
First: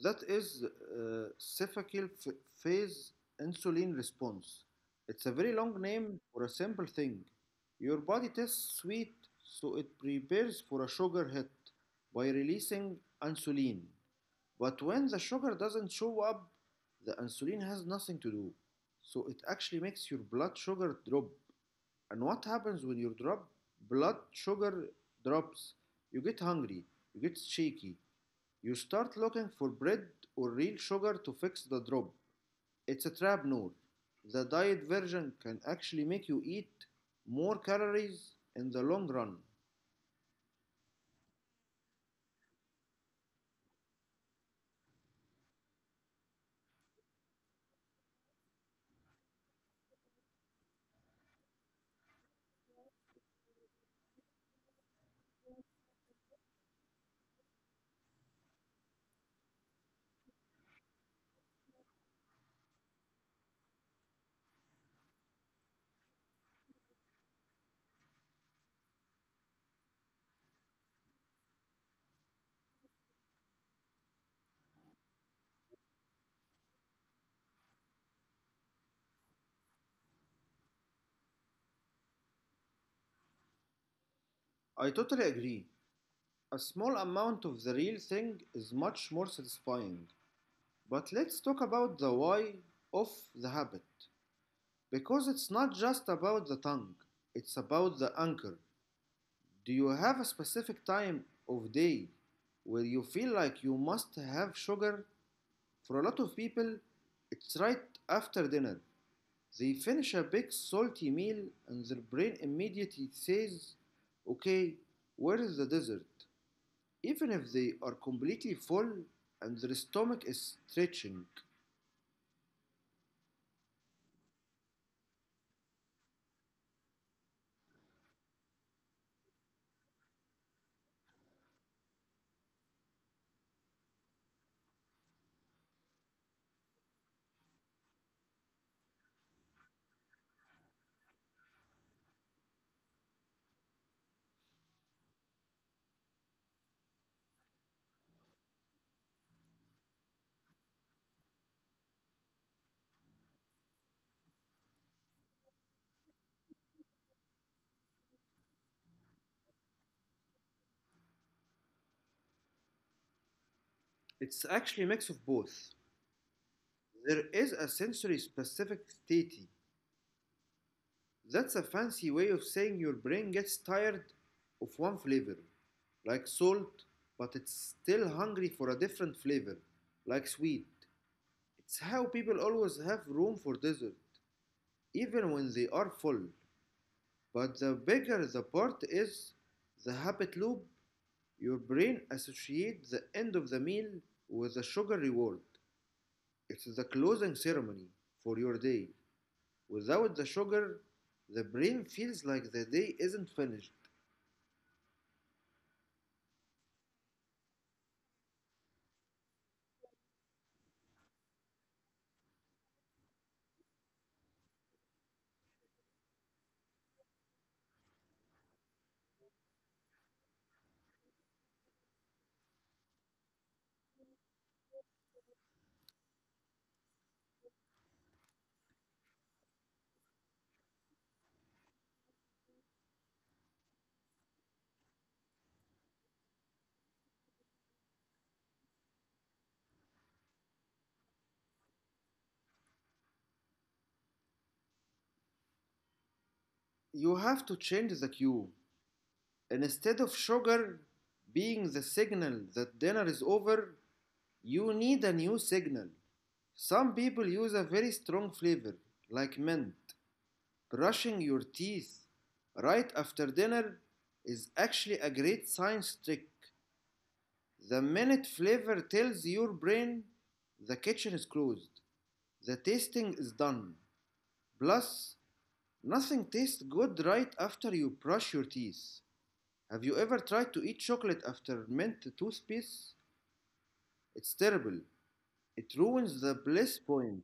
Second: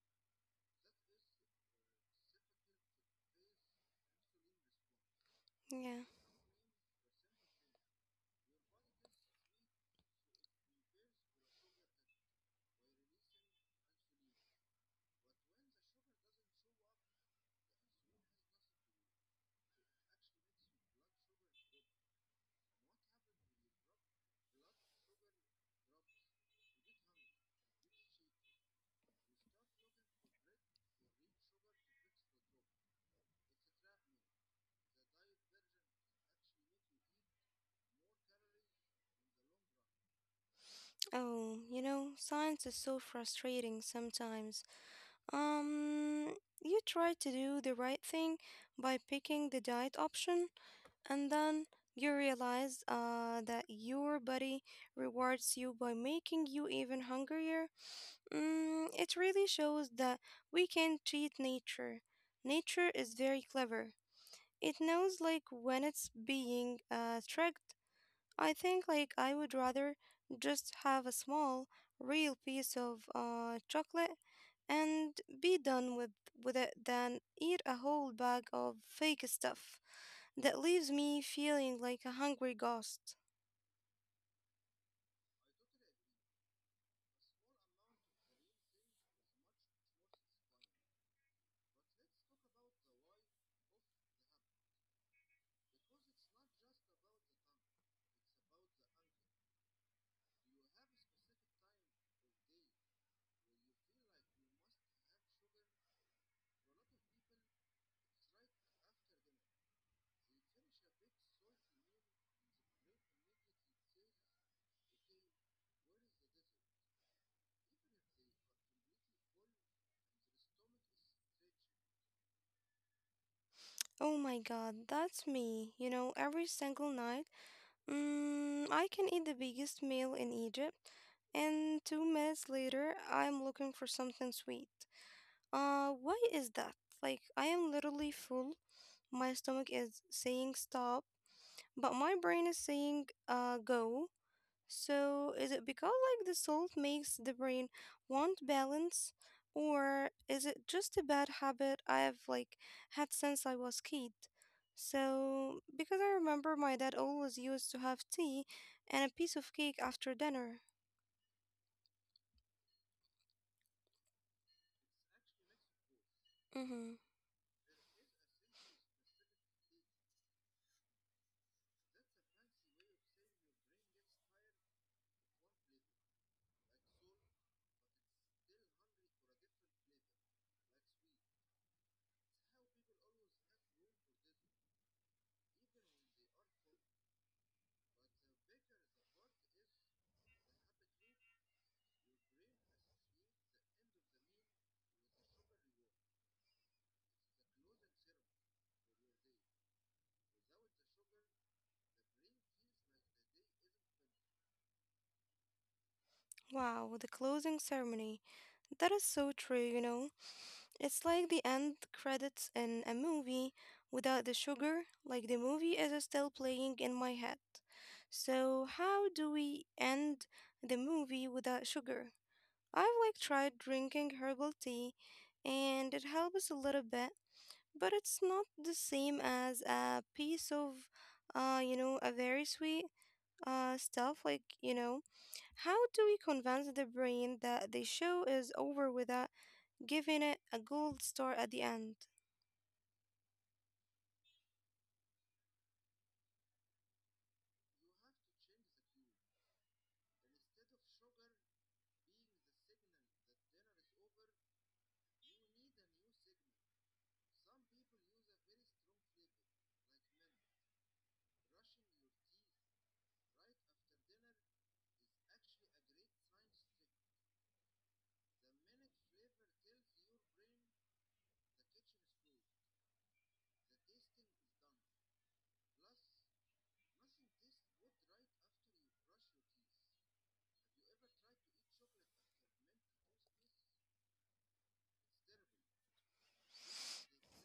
S2: That is phase insulin response. It's a very long
S1: Yeah.
S2: name for a simple thing. Your body tastes sweet, so it prepares for a sugar hit by releasing insulin. But when the sugar doesn't show up, the insulin has nothing to do. So it actually makes your blood sugar drop. And what happens when your drop blood sugar drops? You get hungry, you get shaky, you start looking for bread or real sugar to fix the drop. It's a trap, Noor. The diet version can actually make you eat more calories in the long run.
S1: Oh, you know, science is so frustrating sometimes. Um, you try to do the right thing by picking the diet option, and then you realize that your body rewards you by making you even hungrier. Mm, it really shows that we can treat nature. Nature is very clever. It knows like when it's being tricked. I think like I would rather just have a small, real piece of chocolate and be done with it than eat a whole bag of fake stuff that leaves me feeling like a hungry ghost.
S2: I totally agree. A small amount of the real thing is much more satisfying. But let's talk about the why of the habit because it's not just about the tongue, it's about the anchor. Do you have a specific time of day where you feel like you must have sugar? For a lot of people, it's right after dinner. They finish a big salty meal and their brain immediately says, "Okay, where is the dessert?" Even if they are completely full and their stomach is stretching.
S1: Oh my god, that's me. You know, every single night, mm, I can eat the biggest meal in Egypt, and 2 minutes later, I'm looking for something sweet. Why is that? Like, I am literally full. My stomach is saying stop, but my brain is saying, go. So, is it because like the salt makes the brain want balance, or is it just a bad habit I've like had since I was kid? So, because I remember my dad always used to have tea and a piece of cake after dinner.
S2: It's actually a mix of both.
S1: Mm-hmm.
S2: There is a sensory specific state. That's a fancy way of saying your brain gets tired of one flavor, like salt, but it's still hungry for a different flavor, like sweet. It's how people always have room for dessert, even when they are full. But the bigger the part is, the habit loop, your brain associates the end of the meal with the sugar reward. It's the closing ceremony for your day. Without the sugar, the brain feels like the day isn't finished.
S1: Wow, the closing ceremony. That is so true, you know. It's like the end credits in a movie without the sugar, like the movie is still playing in my head. So, how do we end the movie without sugar? I've like tried drinking herbal tea and it helps a little bit, but it's not the same as a piece of you know, a very sweet stuff like, you know, how do we convince the brain that the show is over without giving it a gold star at the end?
S2: You have to change the cue. Instead of sugar being the signal that dinner is over, you need a new signal. Some people use a very strong flavor, like mint. Brushing your teeth right after dinner is actually a great science trick. The minute flavor tells your brain the kitchen is closed, the tasting is done. Plus, nothing tastes good right after you brush your teeth. Have you ever tried to eat chocolate after mint toothpaste? It's terrible. It ruins the bliss point.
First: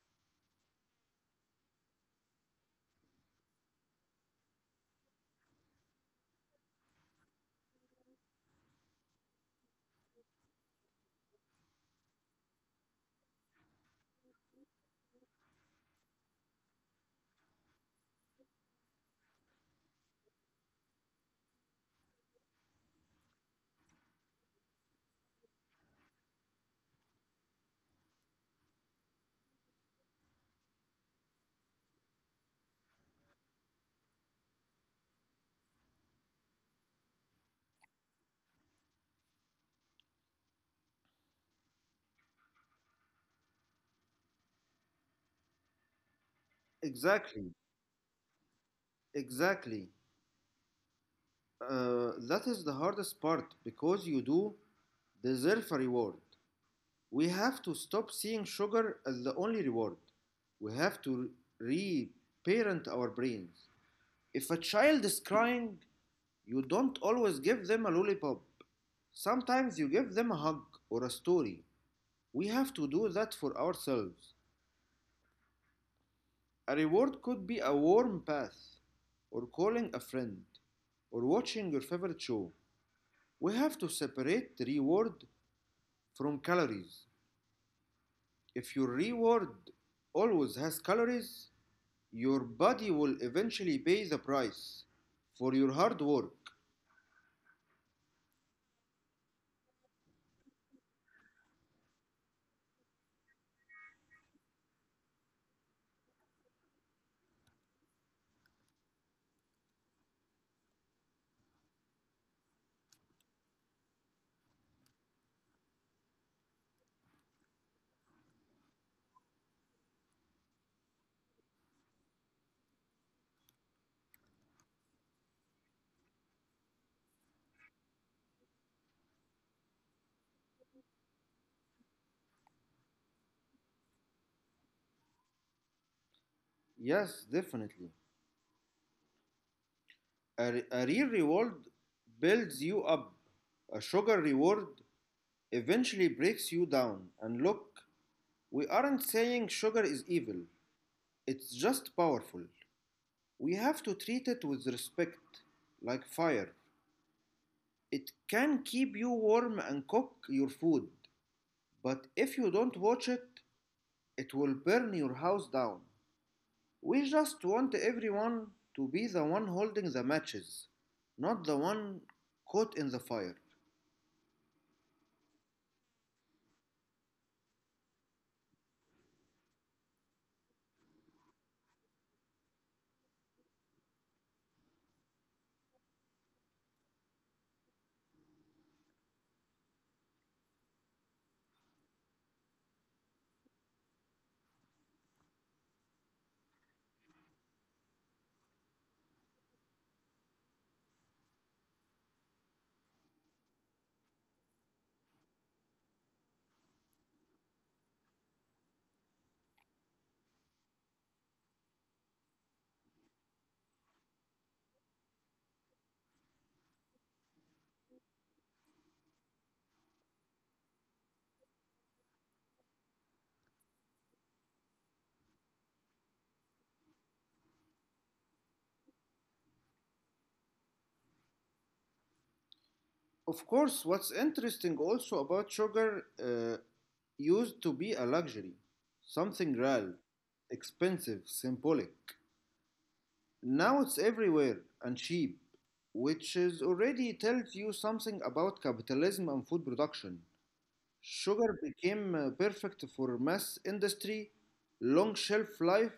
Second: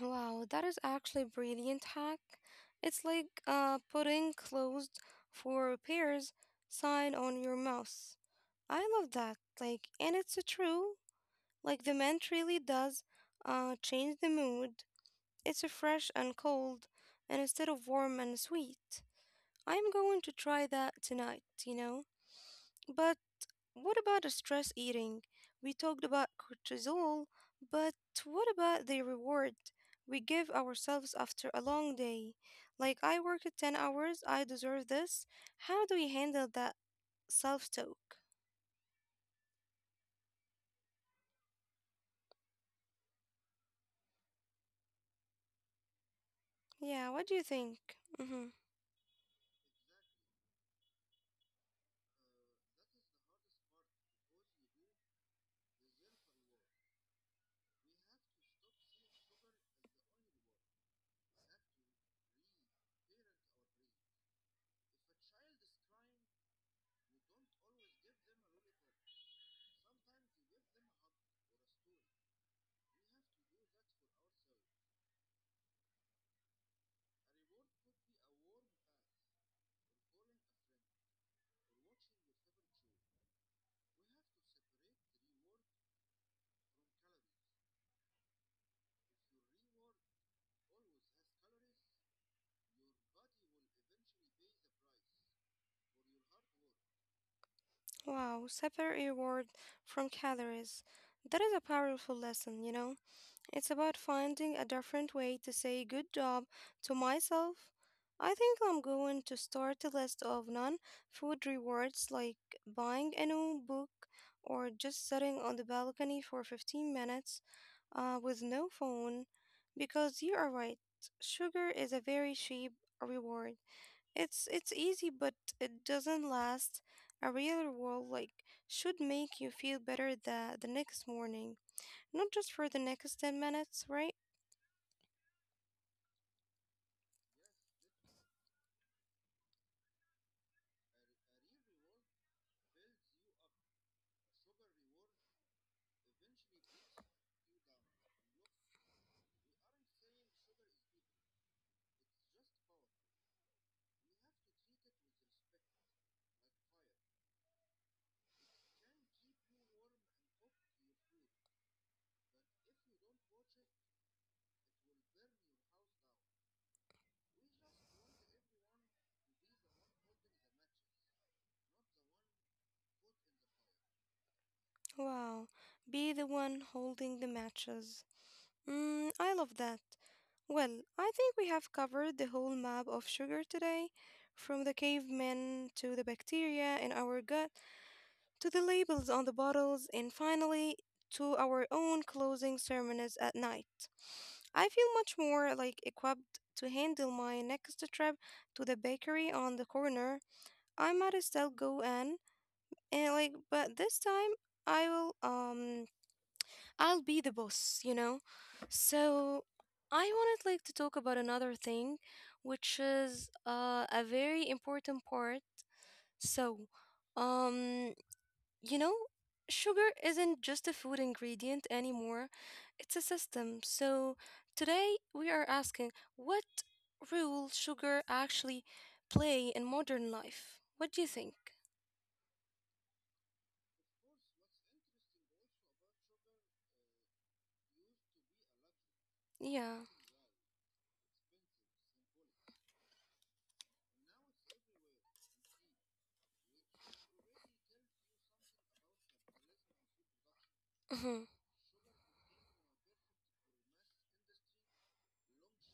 S1: Wow, that is actually a brilliant hack. It's like putting closed for repairs sign on your mouse. I love that. Like, and it's a true. Like the mint really does change the mood. It's a fresh and cold, and instead of warm and sweet. I'm going to try that tonight. You know, but what about the stress eating? We talked about cortisol, but what about the reward we give ourselves after a long day? Like, I worked 10 hours, I deserve this. How do we handle that self talk? Yeah, what
S2: Exactly,
S1: do you think? Hmm.
S2: exactly. That is the hardest part because you do deserve a reward. We have to stop seeing sugar as the only reward. We have to reparent our brains. If a child is crying, you don't always give them a lollipop. Sometimes you give them a hug or a story. We have to do that for ourselves. A reward could be a warm bath, or calling a friend, or watching your favorite show. We have to separate the reward from calories. If your reward always has calories, your body will eventually pay the price for your hard work.
S1: Wow, separate reward from calories. That is a powerful lesson, you know? It's about finding a different way to say good job to myself. I think I'm going to start a list of non food rewards like buying a new book or just sitting on the balcony for 15 minutes with no phone. Because you are right, sugar is a very cheap reward. It's easy, but it doesn't last. A real reward like should make you feel better the next morning, not just for the next 10 minutes, right?
S2: Yes, definitely. A real reward builds you up. A sugar reward eventually breaks you down. And look, we aren't saying sugar is evil, it's just powerful. We have to treat it with respect, like fire. It can keep you warm and cook your food, but if you don't watch it, it will burn your house down. We just want everyone to be the one holding the matches, not the one caught in the fire.
S1: Wow, be the one holding the matches. Mm, I love that. Well, I think we have covered the whole map of sugar today, from the cavemen to the bacteria in our gut, to the labels on the bottles, and finally to our own closing ceremonies at night. I feel much more like equipped to handle my next trip to the bakery on the corner. I might still go in, and like, but this time I will I'll be the boss, you know? So I wanted like to talk about another thing, which is a very important part. So, um, you know, sugar isn't just a food ingredient anymore. It's a system. So today we are asking what role sugar actually play in modern life. What do you think?
S2: Of course, what's interesting also about sugar used to be a luxury, something
S1: Yeah.
S2: rare, expensive, symbolic. Now it's everywhere and cheap, which is already tells you something about capitalism and food production.
S1: Hmm.
S2: Sugar became perfect for mass industry, long shelf life,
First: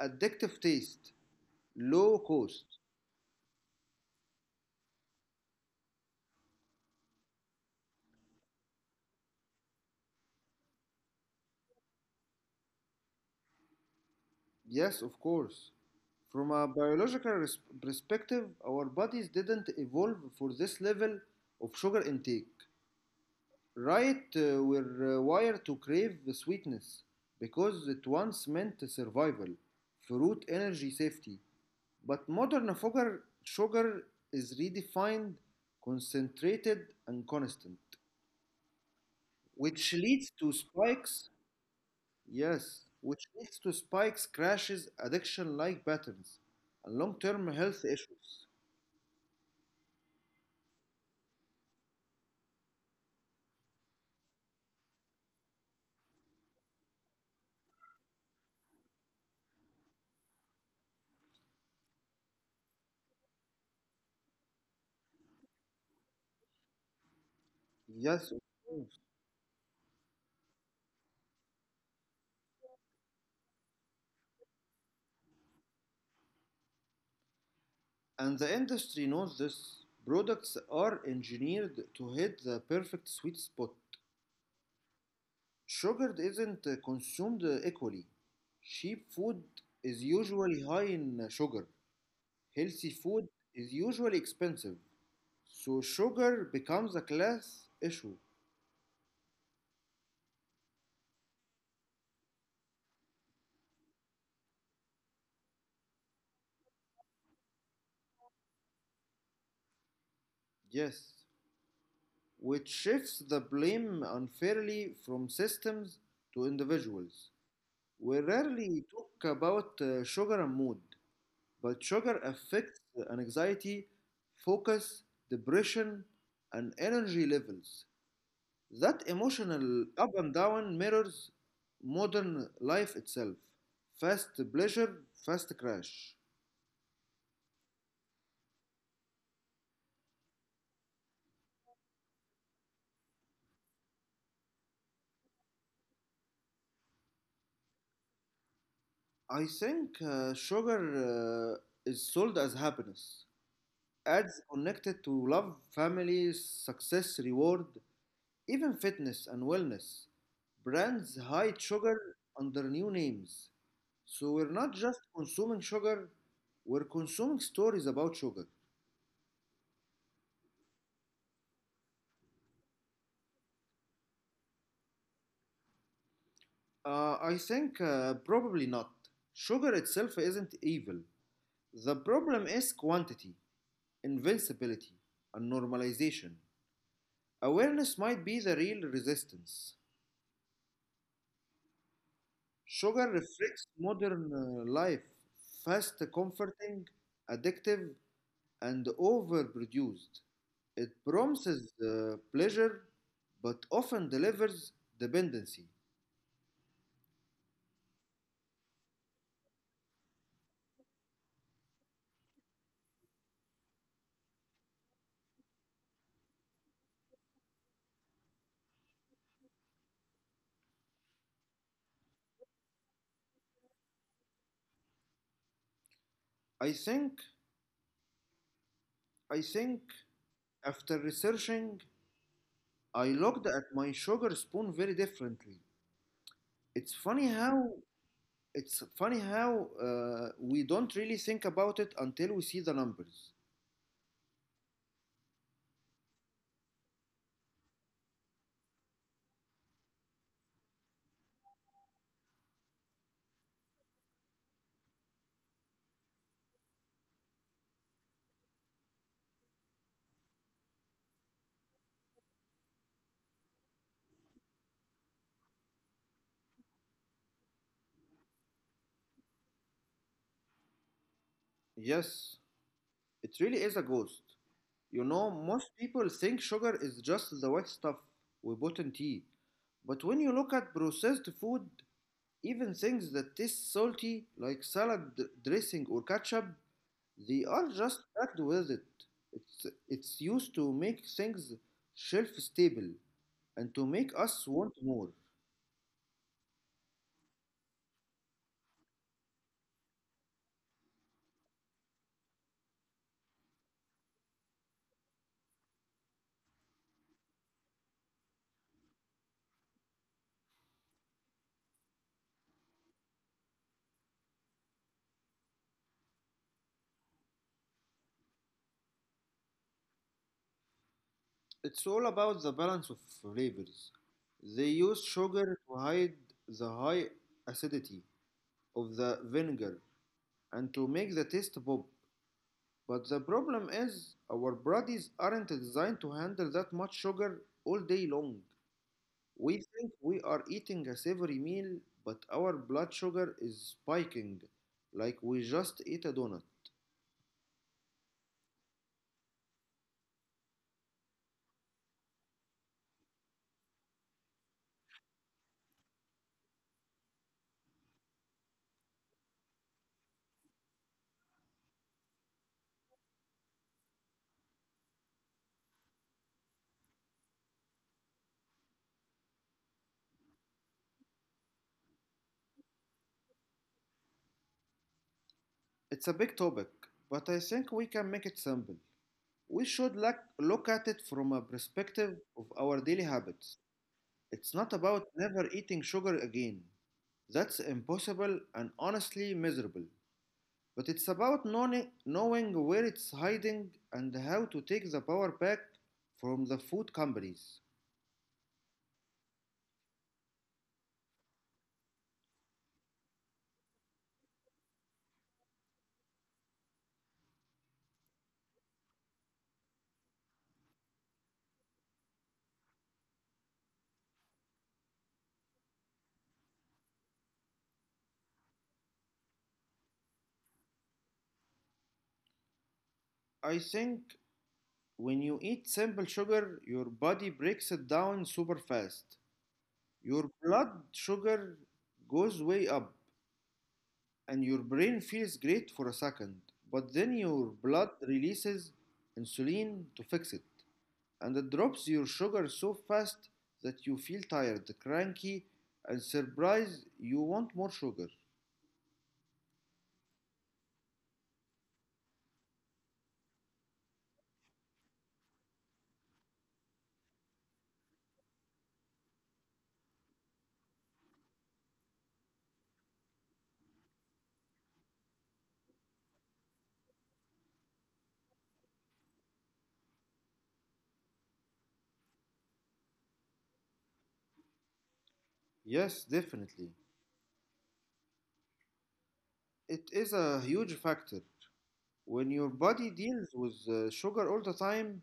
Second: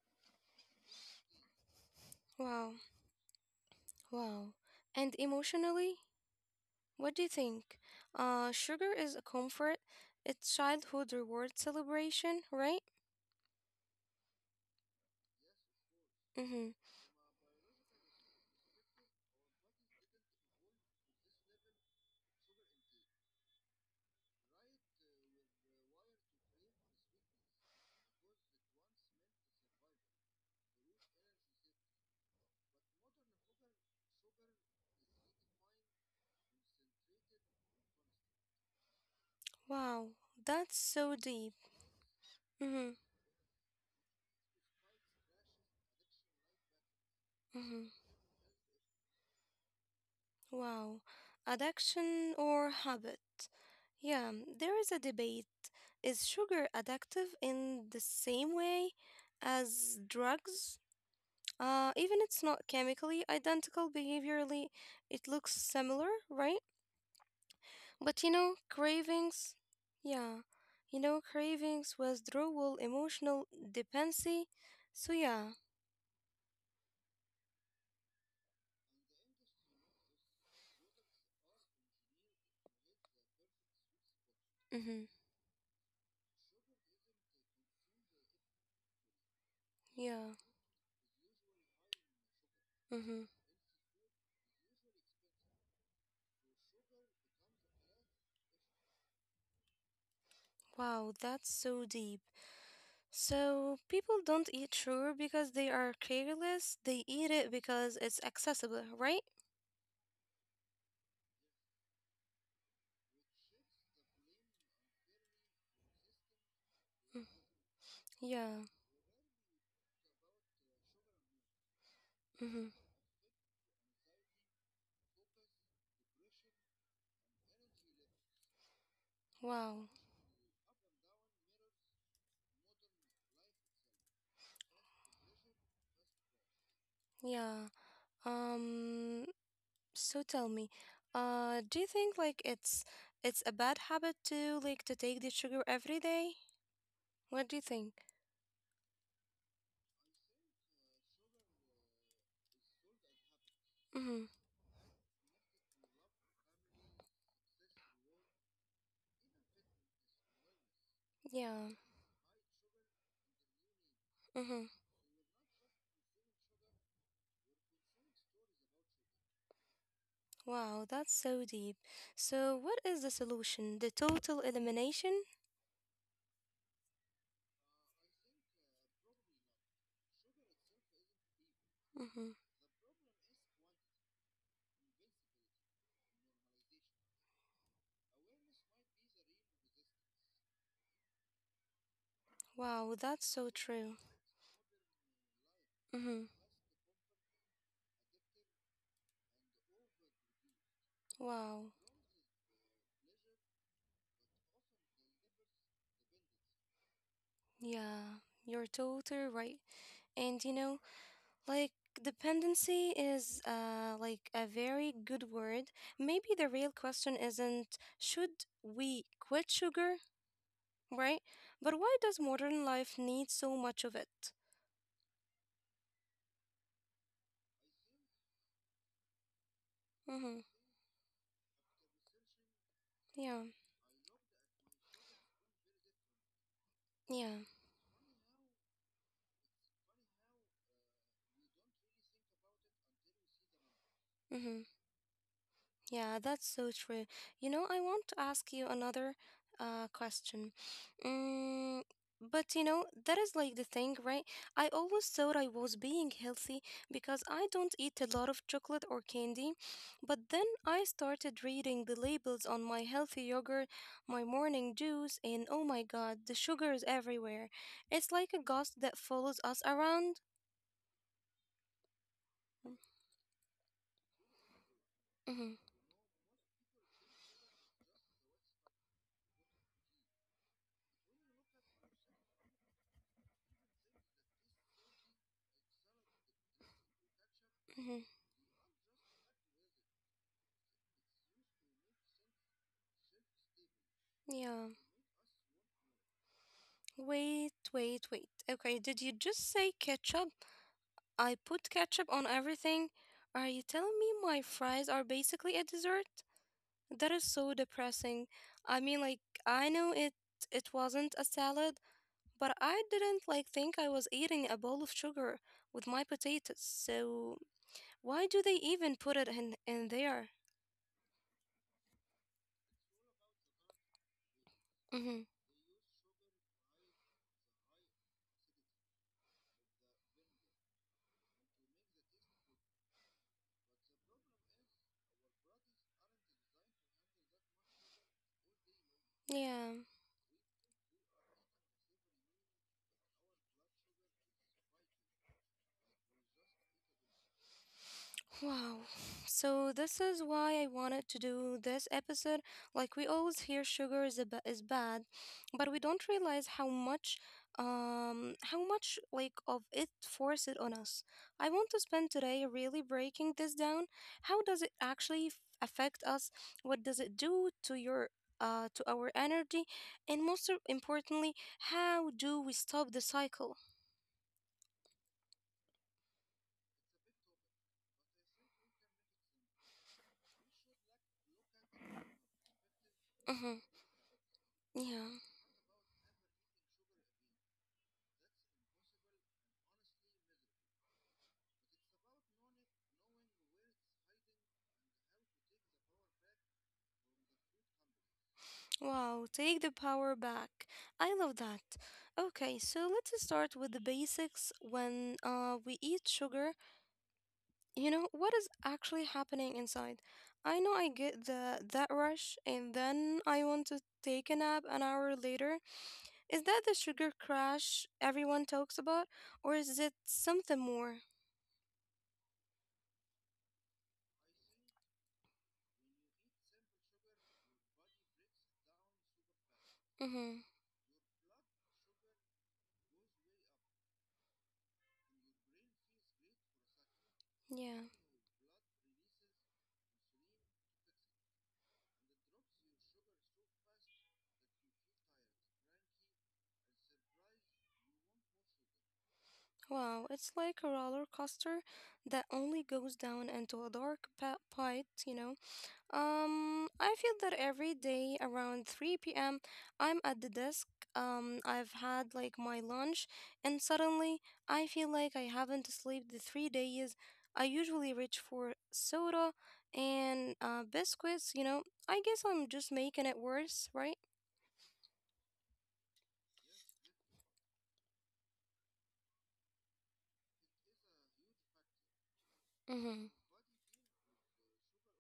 S2: addictive taste, low cost.
S1: Wow. Wow. And emotionally? What do you think? Sugar is a comfort. It's childhood reward celebration, right?
S2: Yes, of course. From a
S1: Mm-hmm.
S2: perspective, our bodies didn't evolve for this level of sugar intake. Right, we're wired to crave the sweetness because it once meant survival, fruit, energy, safety. But modern sugar, sugar is redefined, concentrated, and constant, which
S1: Wow,
S2: leads to
S1: that's so
S2: spikes
S1: deep. Mm-hmm.
S2: yes, which leads to spikes, crashes, addiction like patterns, and long term health
S1: Mm-hmm.
S2: issues.
S1: Wow. Addiction or habit? Yeah, there is a debate. Is sugar addictive in the same way as drugs? Even it's not chemically identical behaviorally, it looks similar, right? But you
S2: Yes, of
S1: know,
S2: course.
S1: cravings, yeah, you know, cravings, withdrawal, emotional dependency. So yeah,
S2: And the industry knows this. Products are engineered to hit the perfect sweet spot.
S1: mm-hmm,
S2: Sugar isn't consumed equally. Cheap food is
S1: yeah,
S2: usually high in sugar. Healthy
S1: mm-hmm.
S2: food is usually expensive. So sugar becomes a class issue.
S1: Wow, that's so deep. So people don't eat sugar because they are careless. They eat it because it's accessible, right?
S2: Yes, which shifts the blame unfairly from systems to
S1: Mm,
S2: individuals. We
S1: yeah.
S2: rarely talk about sugar and mood, but sugar
S1: Mm-hmm.
S2: affects anxiety, focus, depression, and energy levels. That emotional
S1: Wow.
S2: up and down mirrors modern life itself. Fast pleasure, fast crash.
S1: Yeah. Um. So tell me, do you think like it's a bad habit to like to take the sugar every day? What do you think?
S2: I think sugar is sold as happiness,
S1: Mm-hmm.
S2: ads connected to love, family, success, reward, even fitness and wellness. Brands hide
S1: Yeah.
S2: sugar under new names. So we're not
S1: Mm-hmm.
S2: just consuming sugar, we're consuming stories about sugar.
S1: Wow, that's so deep. So, what is the solution? The total elimination?
S2: I think probably not. Sugar itself isn't evil. The
S1: Mm-hmm.
S2: problem is quantity, invincibility, and normalization. Awareness might be the real resistance.
S1: Wow,
S2: Sugar
S1: that's so
S2: reflects
S1: true.
S2: modern life, fast,
S1: Mm-hmm.
S2: comforting, addictive, and overproduced. It
S1: Wow.
S2: promises pleasure, but often delivers dependency.
S1: Yeah, you're totally right. And you know, like dependency is like a very good word. Maybe the real question isn't should we quit sugar, right? But why does modern life need so much of it?
S2: I think, I think,
S1: Mm-hmm.
S2: after researching, I
S1: Yeah.
S2: looked at my sugar spoon very differently. It's
S1: Yeah.
S2: funny how it's funny how we don't really think about it until we see the numbers.
S1: Mm-hmm. Yeah, that's so true. You know, I want to ask you another question. Mm, but you know, that is like the thing, right? I always thought I was being healthy because I don't eat a lot of chocolate or candy, but then I started reading the labels on my healthy yogurt, my morning juice, and oh my God, the sugar is everywhere. It's like a ghost that follows us around.
S2: Yes,
S1: Mm-hmm,
S2: it really is a ghost. You know,
S1: mm-hmm,
S2: most people think sugar is just the white stuff we put in tea. But when you look at processed food, even things that taste salty, like dressing or ketchup, they are
S1: mm-hmm,
S2: just packed with it. It's used to make things shelf stable and to make
S1: yeah.
S2: us want more.
S1: Wait, wait, wait. Okay, did you just say ketchup? I put ketchup on everything. Are you telling me my fries are basically a dessert? That is so depressing. I mean, like, I know it wasn't a salad, but I didn't like think I was eating a bowl of sugar with my potatoes. So, why do they even put it in there?
S2: It's all about the balance of flavors. They use
S1: Mhm.
S2: sugar to hide the high acidity of the vinegar and to make the taste pop. But the problem is our bodies aren't designed to handle that much sugar all day long. We
S1: Yeah.
S2: think we are eating a savory meal, but our blood sugar is spiking like we just ate a donut.
S1: Wow. So this is why I wanted to do this episode. Like we always hear sugar is a is bad, but we don't realize how much how much like of it force it on us. I want to spend today really breaking this down. How does it actually affect us? What does it do to your to our energy? And most importantly, how do we stop the cycle?
S2: It's a big topic, but I think we can make it simple. We should look at it from a perspective of our daily
S1: Mhm.
S2: habits. It's not
S1: Yeah.
S2: about never eating sugar again. That's impossible and honestly miserable. But it's about knowing where it's hiding and how to take the power back from the food companies.
S1: Wow, take the power back. I love that. Okay, so let's start with the basics. When we eat sugar, you know, what is actually happening inside? I know I get the that rush and then I want to take a nap an hour later. Is that the sugar crash everyone talks about, or is it something more?
S2: I think when you eat simple sugar, your body breaks it down super fast. Your
S1: Mm-hmm.
S2: blood sugar goes way up, and your brain feels great for a second. But then your
S1: Yeah.
S2: blood releases insulin to fix it, and it drops your sugar so fast that you feel tired, cranky, and surprised you want more sugar.
S1: Wow, it's like a roller coaster that only goes down into a dark pit, you know. I feel that every day around 3 p.m., I'm at the desk. I've had like my lunch, and suddenly I feel like I haven't slept the 3 days. I usually reach for soda and biscuits, you know. I guess I'm just making it worse, right?
S2: Yes, definitely. It is a huge factor. When your body
S1: Mm-hmm.
S2: deals with sugar all the time,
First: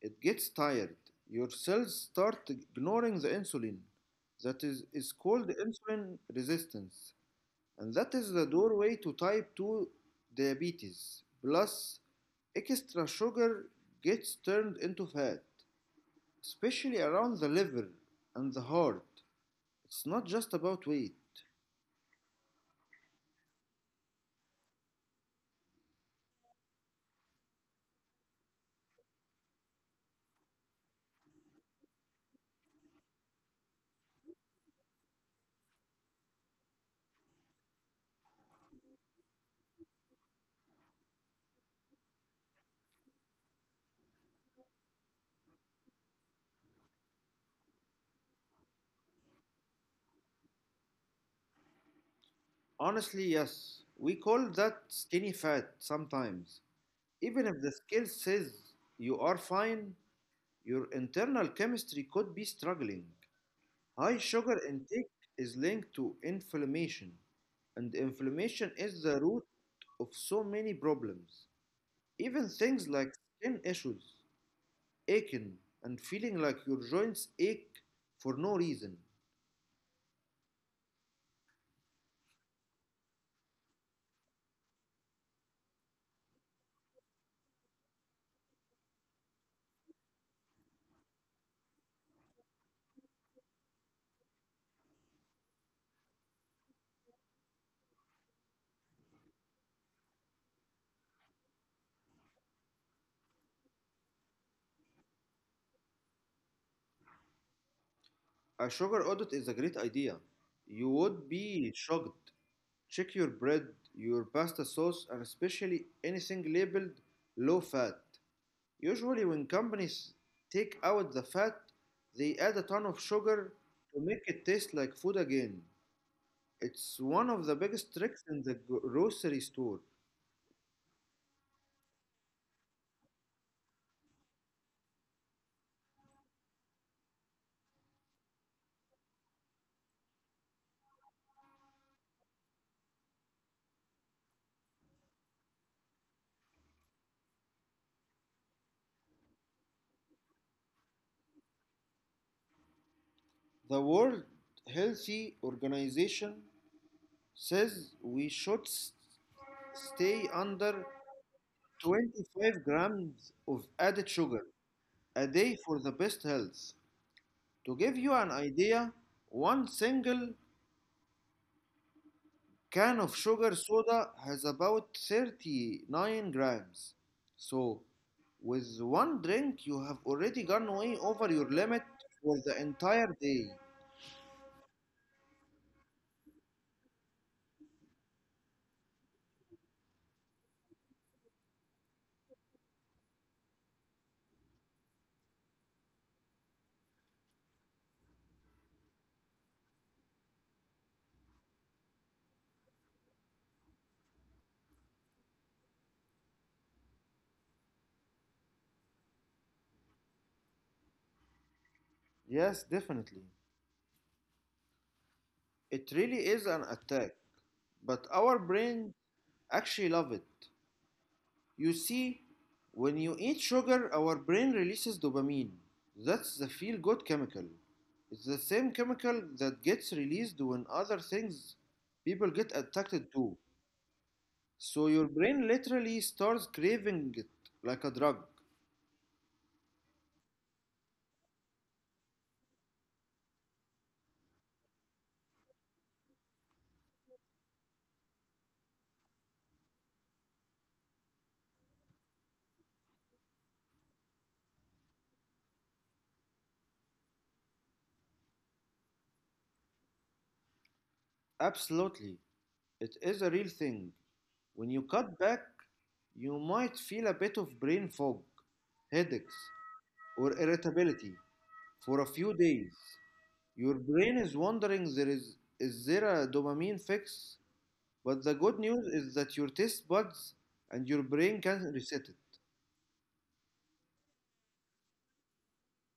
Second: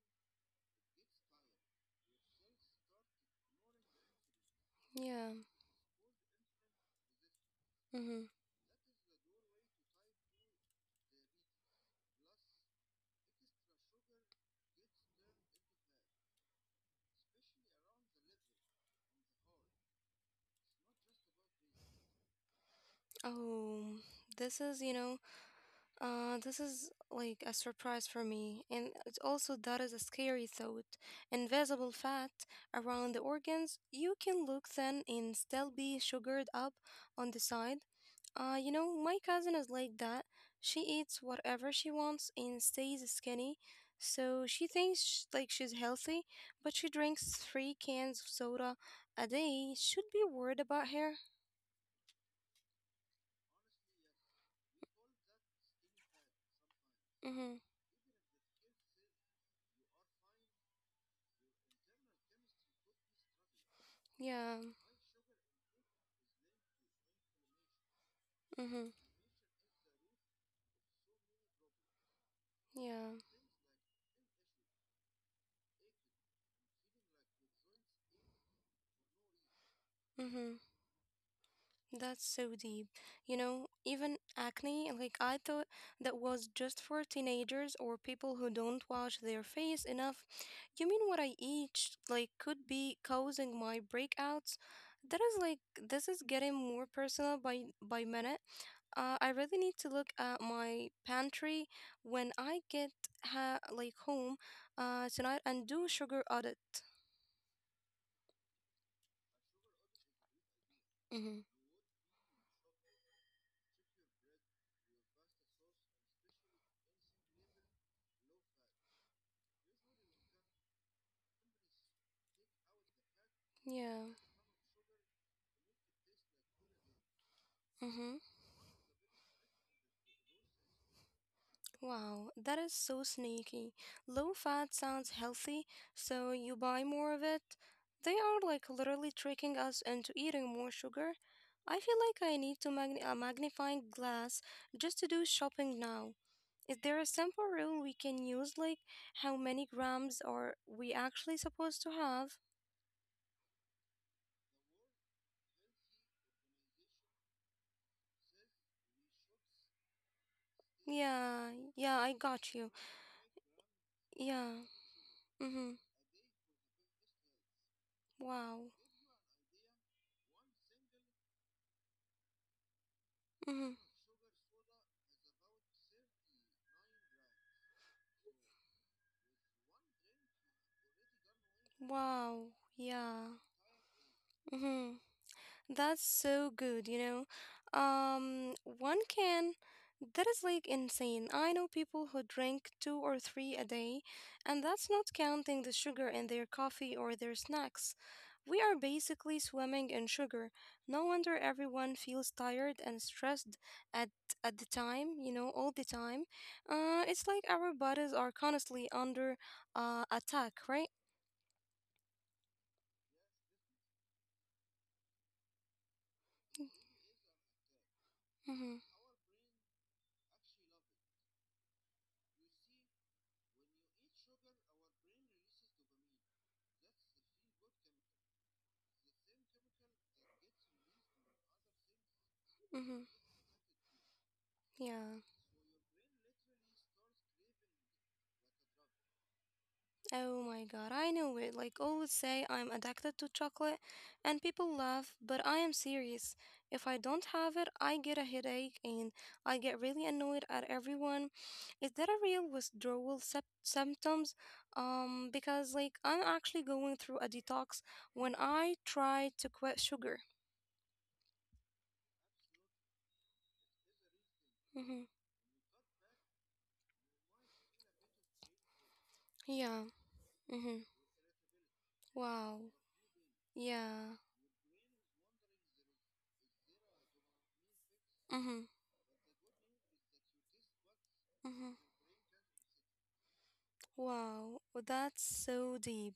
S2: it gets tired. Your cells start ignoring the insulin. That is
S1: Yeah.
S2: called insulin resistance. And that
S1: Mm-hmm.
S2: is the doorway to type 2 diabetes. Plus, extra sugar gets turned into fat, especially around the liver and the heart. It's not just about weight.
S1: Oh, this is, you know, this is like a surprise for me, and it's also that is a scary thought. Invisible fat around the organs, you can look thin and still be sugared up on the side. You know, my cousin is like that. She eats whatever she wants and stays skinny, so she thinks like she's healthy, but she drinks three cans of soda a day. Should be worried about her.
S2: Honestly, yes. We call that skinny fat sometimes. Even if
S1: Mhm.
S2: the scale says you are fine, your internal chemistry could be struggling. High sugar
S1: Yeah.
S2: intake is linked to inflammation, and inflammation
S1: Mhm.
S2: is the root of so many problems. Even things like
S1: Yeah.
S2: skin issues, aching, and feeling like your joints ache for no reason.
S1: Mhm. That's so deep. You know, even acne, like I thought that was just for teenagers or people who don't wash their face enough. You mean what I eat, like, could be causing my breakouts? That is like, this is getting more personal by minute. I really need to look at my pantry when I get ha like home tonight and do sugar audit.
S2: A sugar audit is a great idea. You would
S1: Mm-hmm.
S2: be shocked. Check your bread, your pasta sauce, and especially anything labeled low fat. Usually, when companies take out the fat, they add a ton of sugar
S1: Yeah.
S2: to make it taste like food again. It's one of the biggest
S1: Mm-hmm.
S2: tricks in the grocery store.
S1: Wow, that is so sneaky. Low fat sounds healthy, so you buy more of it. They are like literally tricking us into eating more sugar. I feel like I need to magn a magnifying glass just to do shopping now. Is there a simple rule we can use, like how many grams are we actually supposed to have?
S2: The World Healthy Organization says we should stay under
S1: Yeah, yeah, I got you.
S2: 25 grams of added sugar
S1: Yeah.
S2: a day
S1: Mhm.
S2: for the best health. To give you an
S1: Wow.
S2: idea, one single can of sugar
S1: Mhm.
S2: soda has about 39 grams. So, with one drink, you have already gone way over your limit for
S1: Wow.
S2: the
S1: Yeah.
S2: entire day.
S1: Mhm. That's so good, you know. One can. That is like insane. I know people who drink two or three a day, and that's not counting the sugar in their coffee or their snacks. We are basically swimming in sugar. No wonder everyone feels tired and stressed at at the time, you know, all the time. It's like our bodies are constantly under attack, right?
S2: Yes, definitely. It really is an attack, but our
S1: Mm-hmm.
S2: brains actually love it. You see, when you eat sugar, our brain releases dopamine. That's the feel good chemical. It's the same chemical that gets released when other things people get
S1: Mm-hmm.
S2: addicted to. So
S1: Yeah.
S2: your brain literally starts craving it like a drug.
S1: Oh my god, I know it. Like always say I'm addicted to chocolate and people laugh, but I am serious. If I don't have it, I get a headache and I get really annoyed at everyone. Is that a real withdrawal symptoms? Because like I'm actually going through a detox when I try to quit sugar.
S2: Absolutely. It is a real thing. When you
S1: Mhm.
S2: cut back, you might feel a bit of brain fog, headaches,
S1: Yeah.
S2: or
S1: Mhm.
S2: irritability for a few
S1: Wow.
S2: days. Your
S1: Yeah.
S2: brain is wondering, there is there a dopamine fix? But the
S1: Mhm.
S2: good news is that your taste buds and your brain
S1: Mhm.
S2: can reset it.
S1: Wow, well, that's so deep.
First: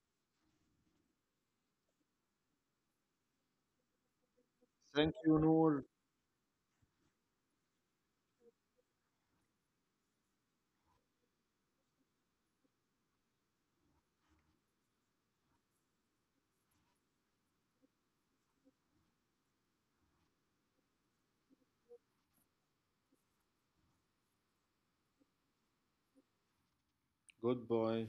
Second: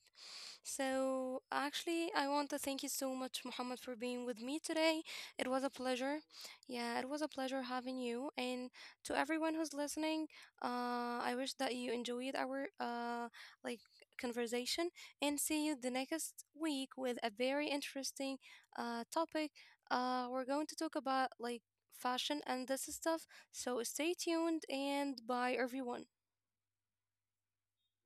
S1: So, actually, I want to thank you so much, Muhammad, for being with me today.
S2: Thank you,
S1: It was a
S2: Noor.
S1: pleasure. Yeah, it was a pleasure having you. And to everyone who's listening, I wish that you enjoyed our like conversation. And see you the next week with a very interesting topic. We're going to talk about like fashion and this stuff. So stay tuned and bye, everyone.
S2: Goodbye.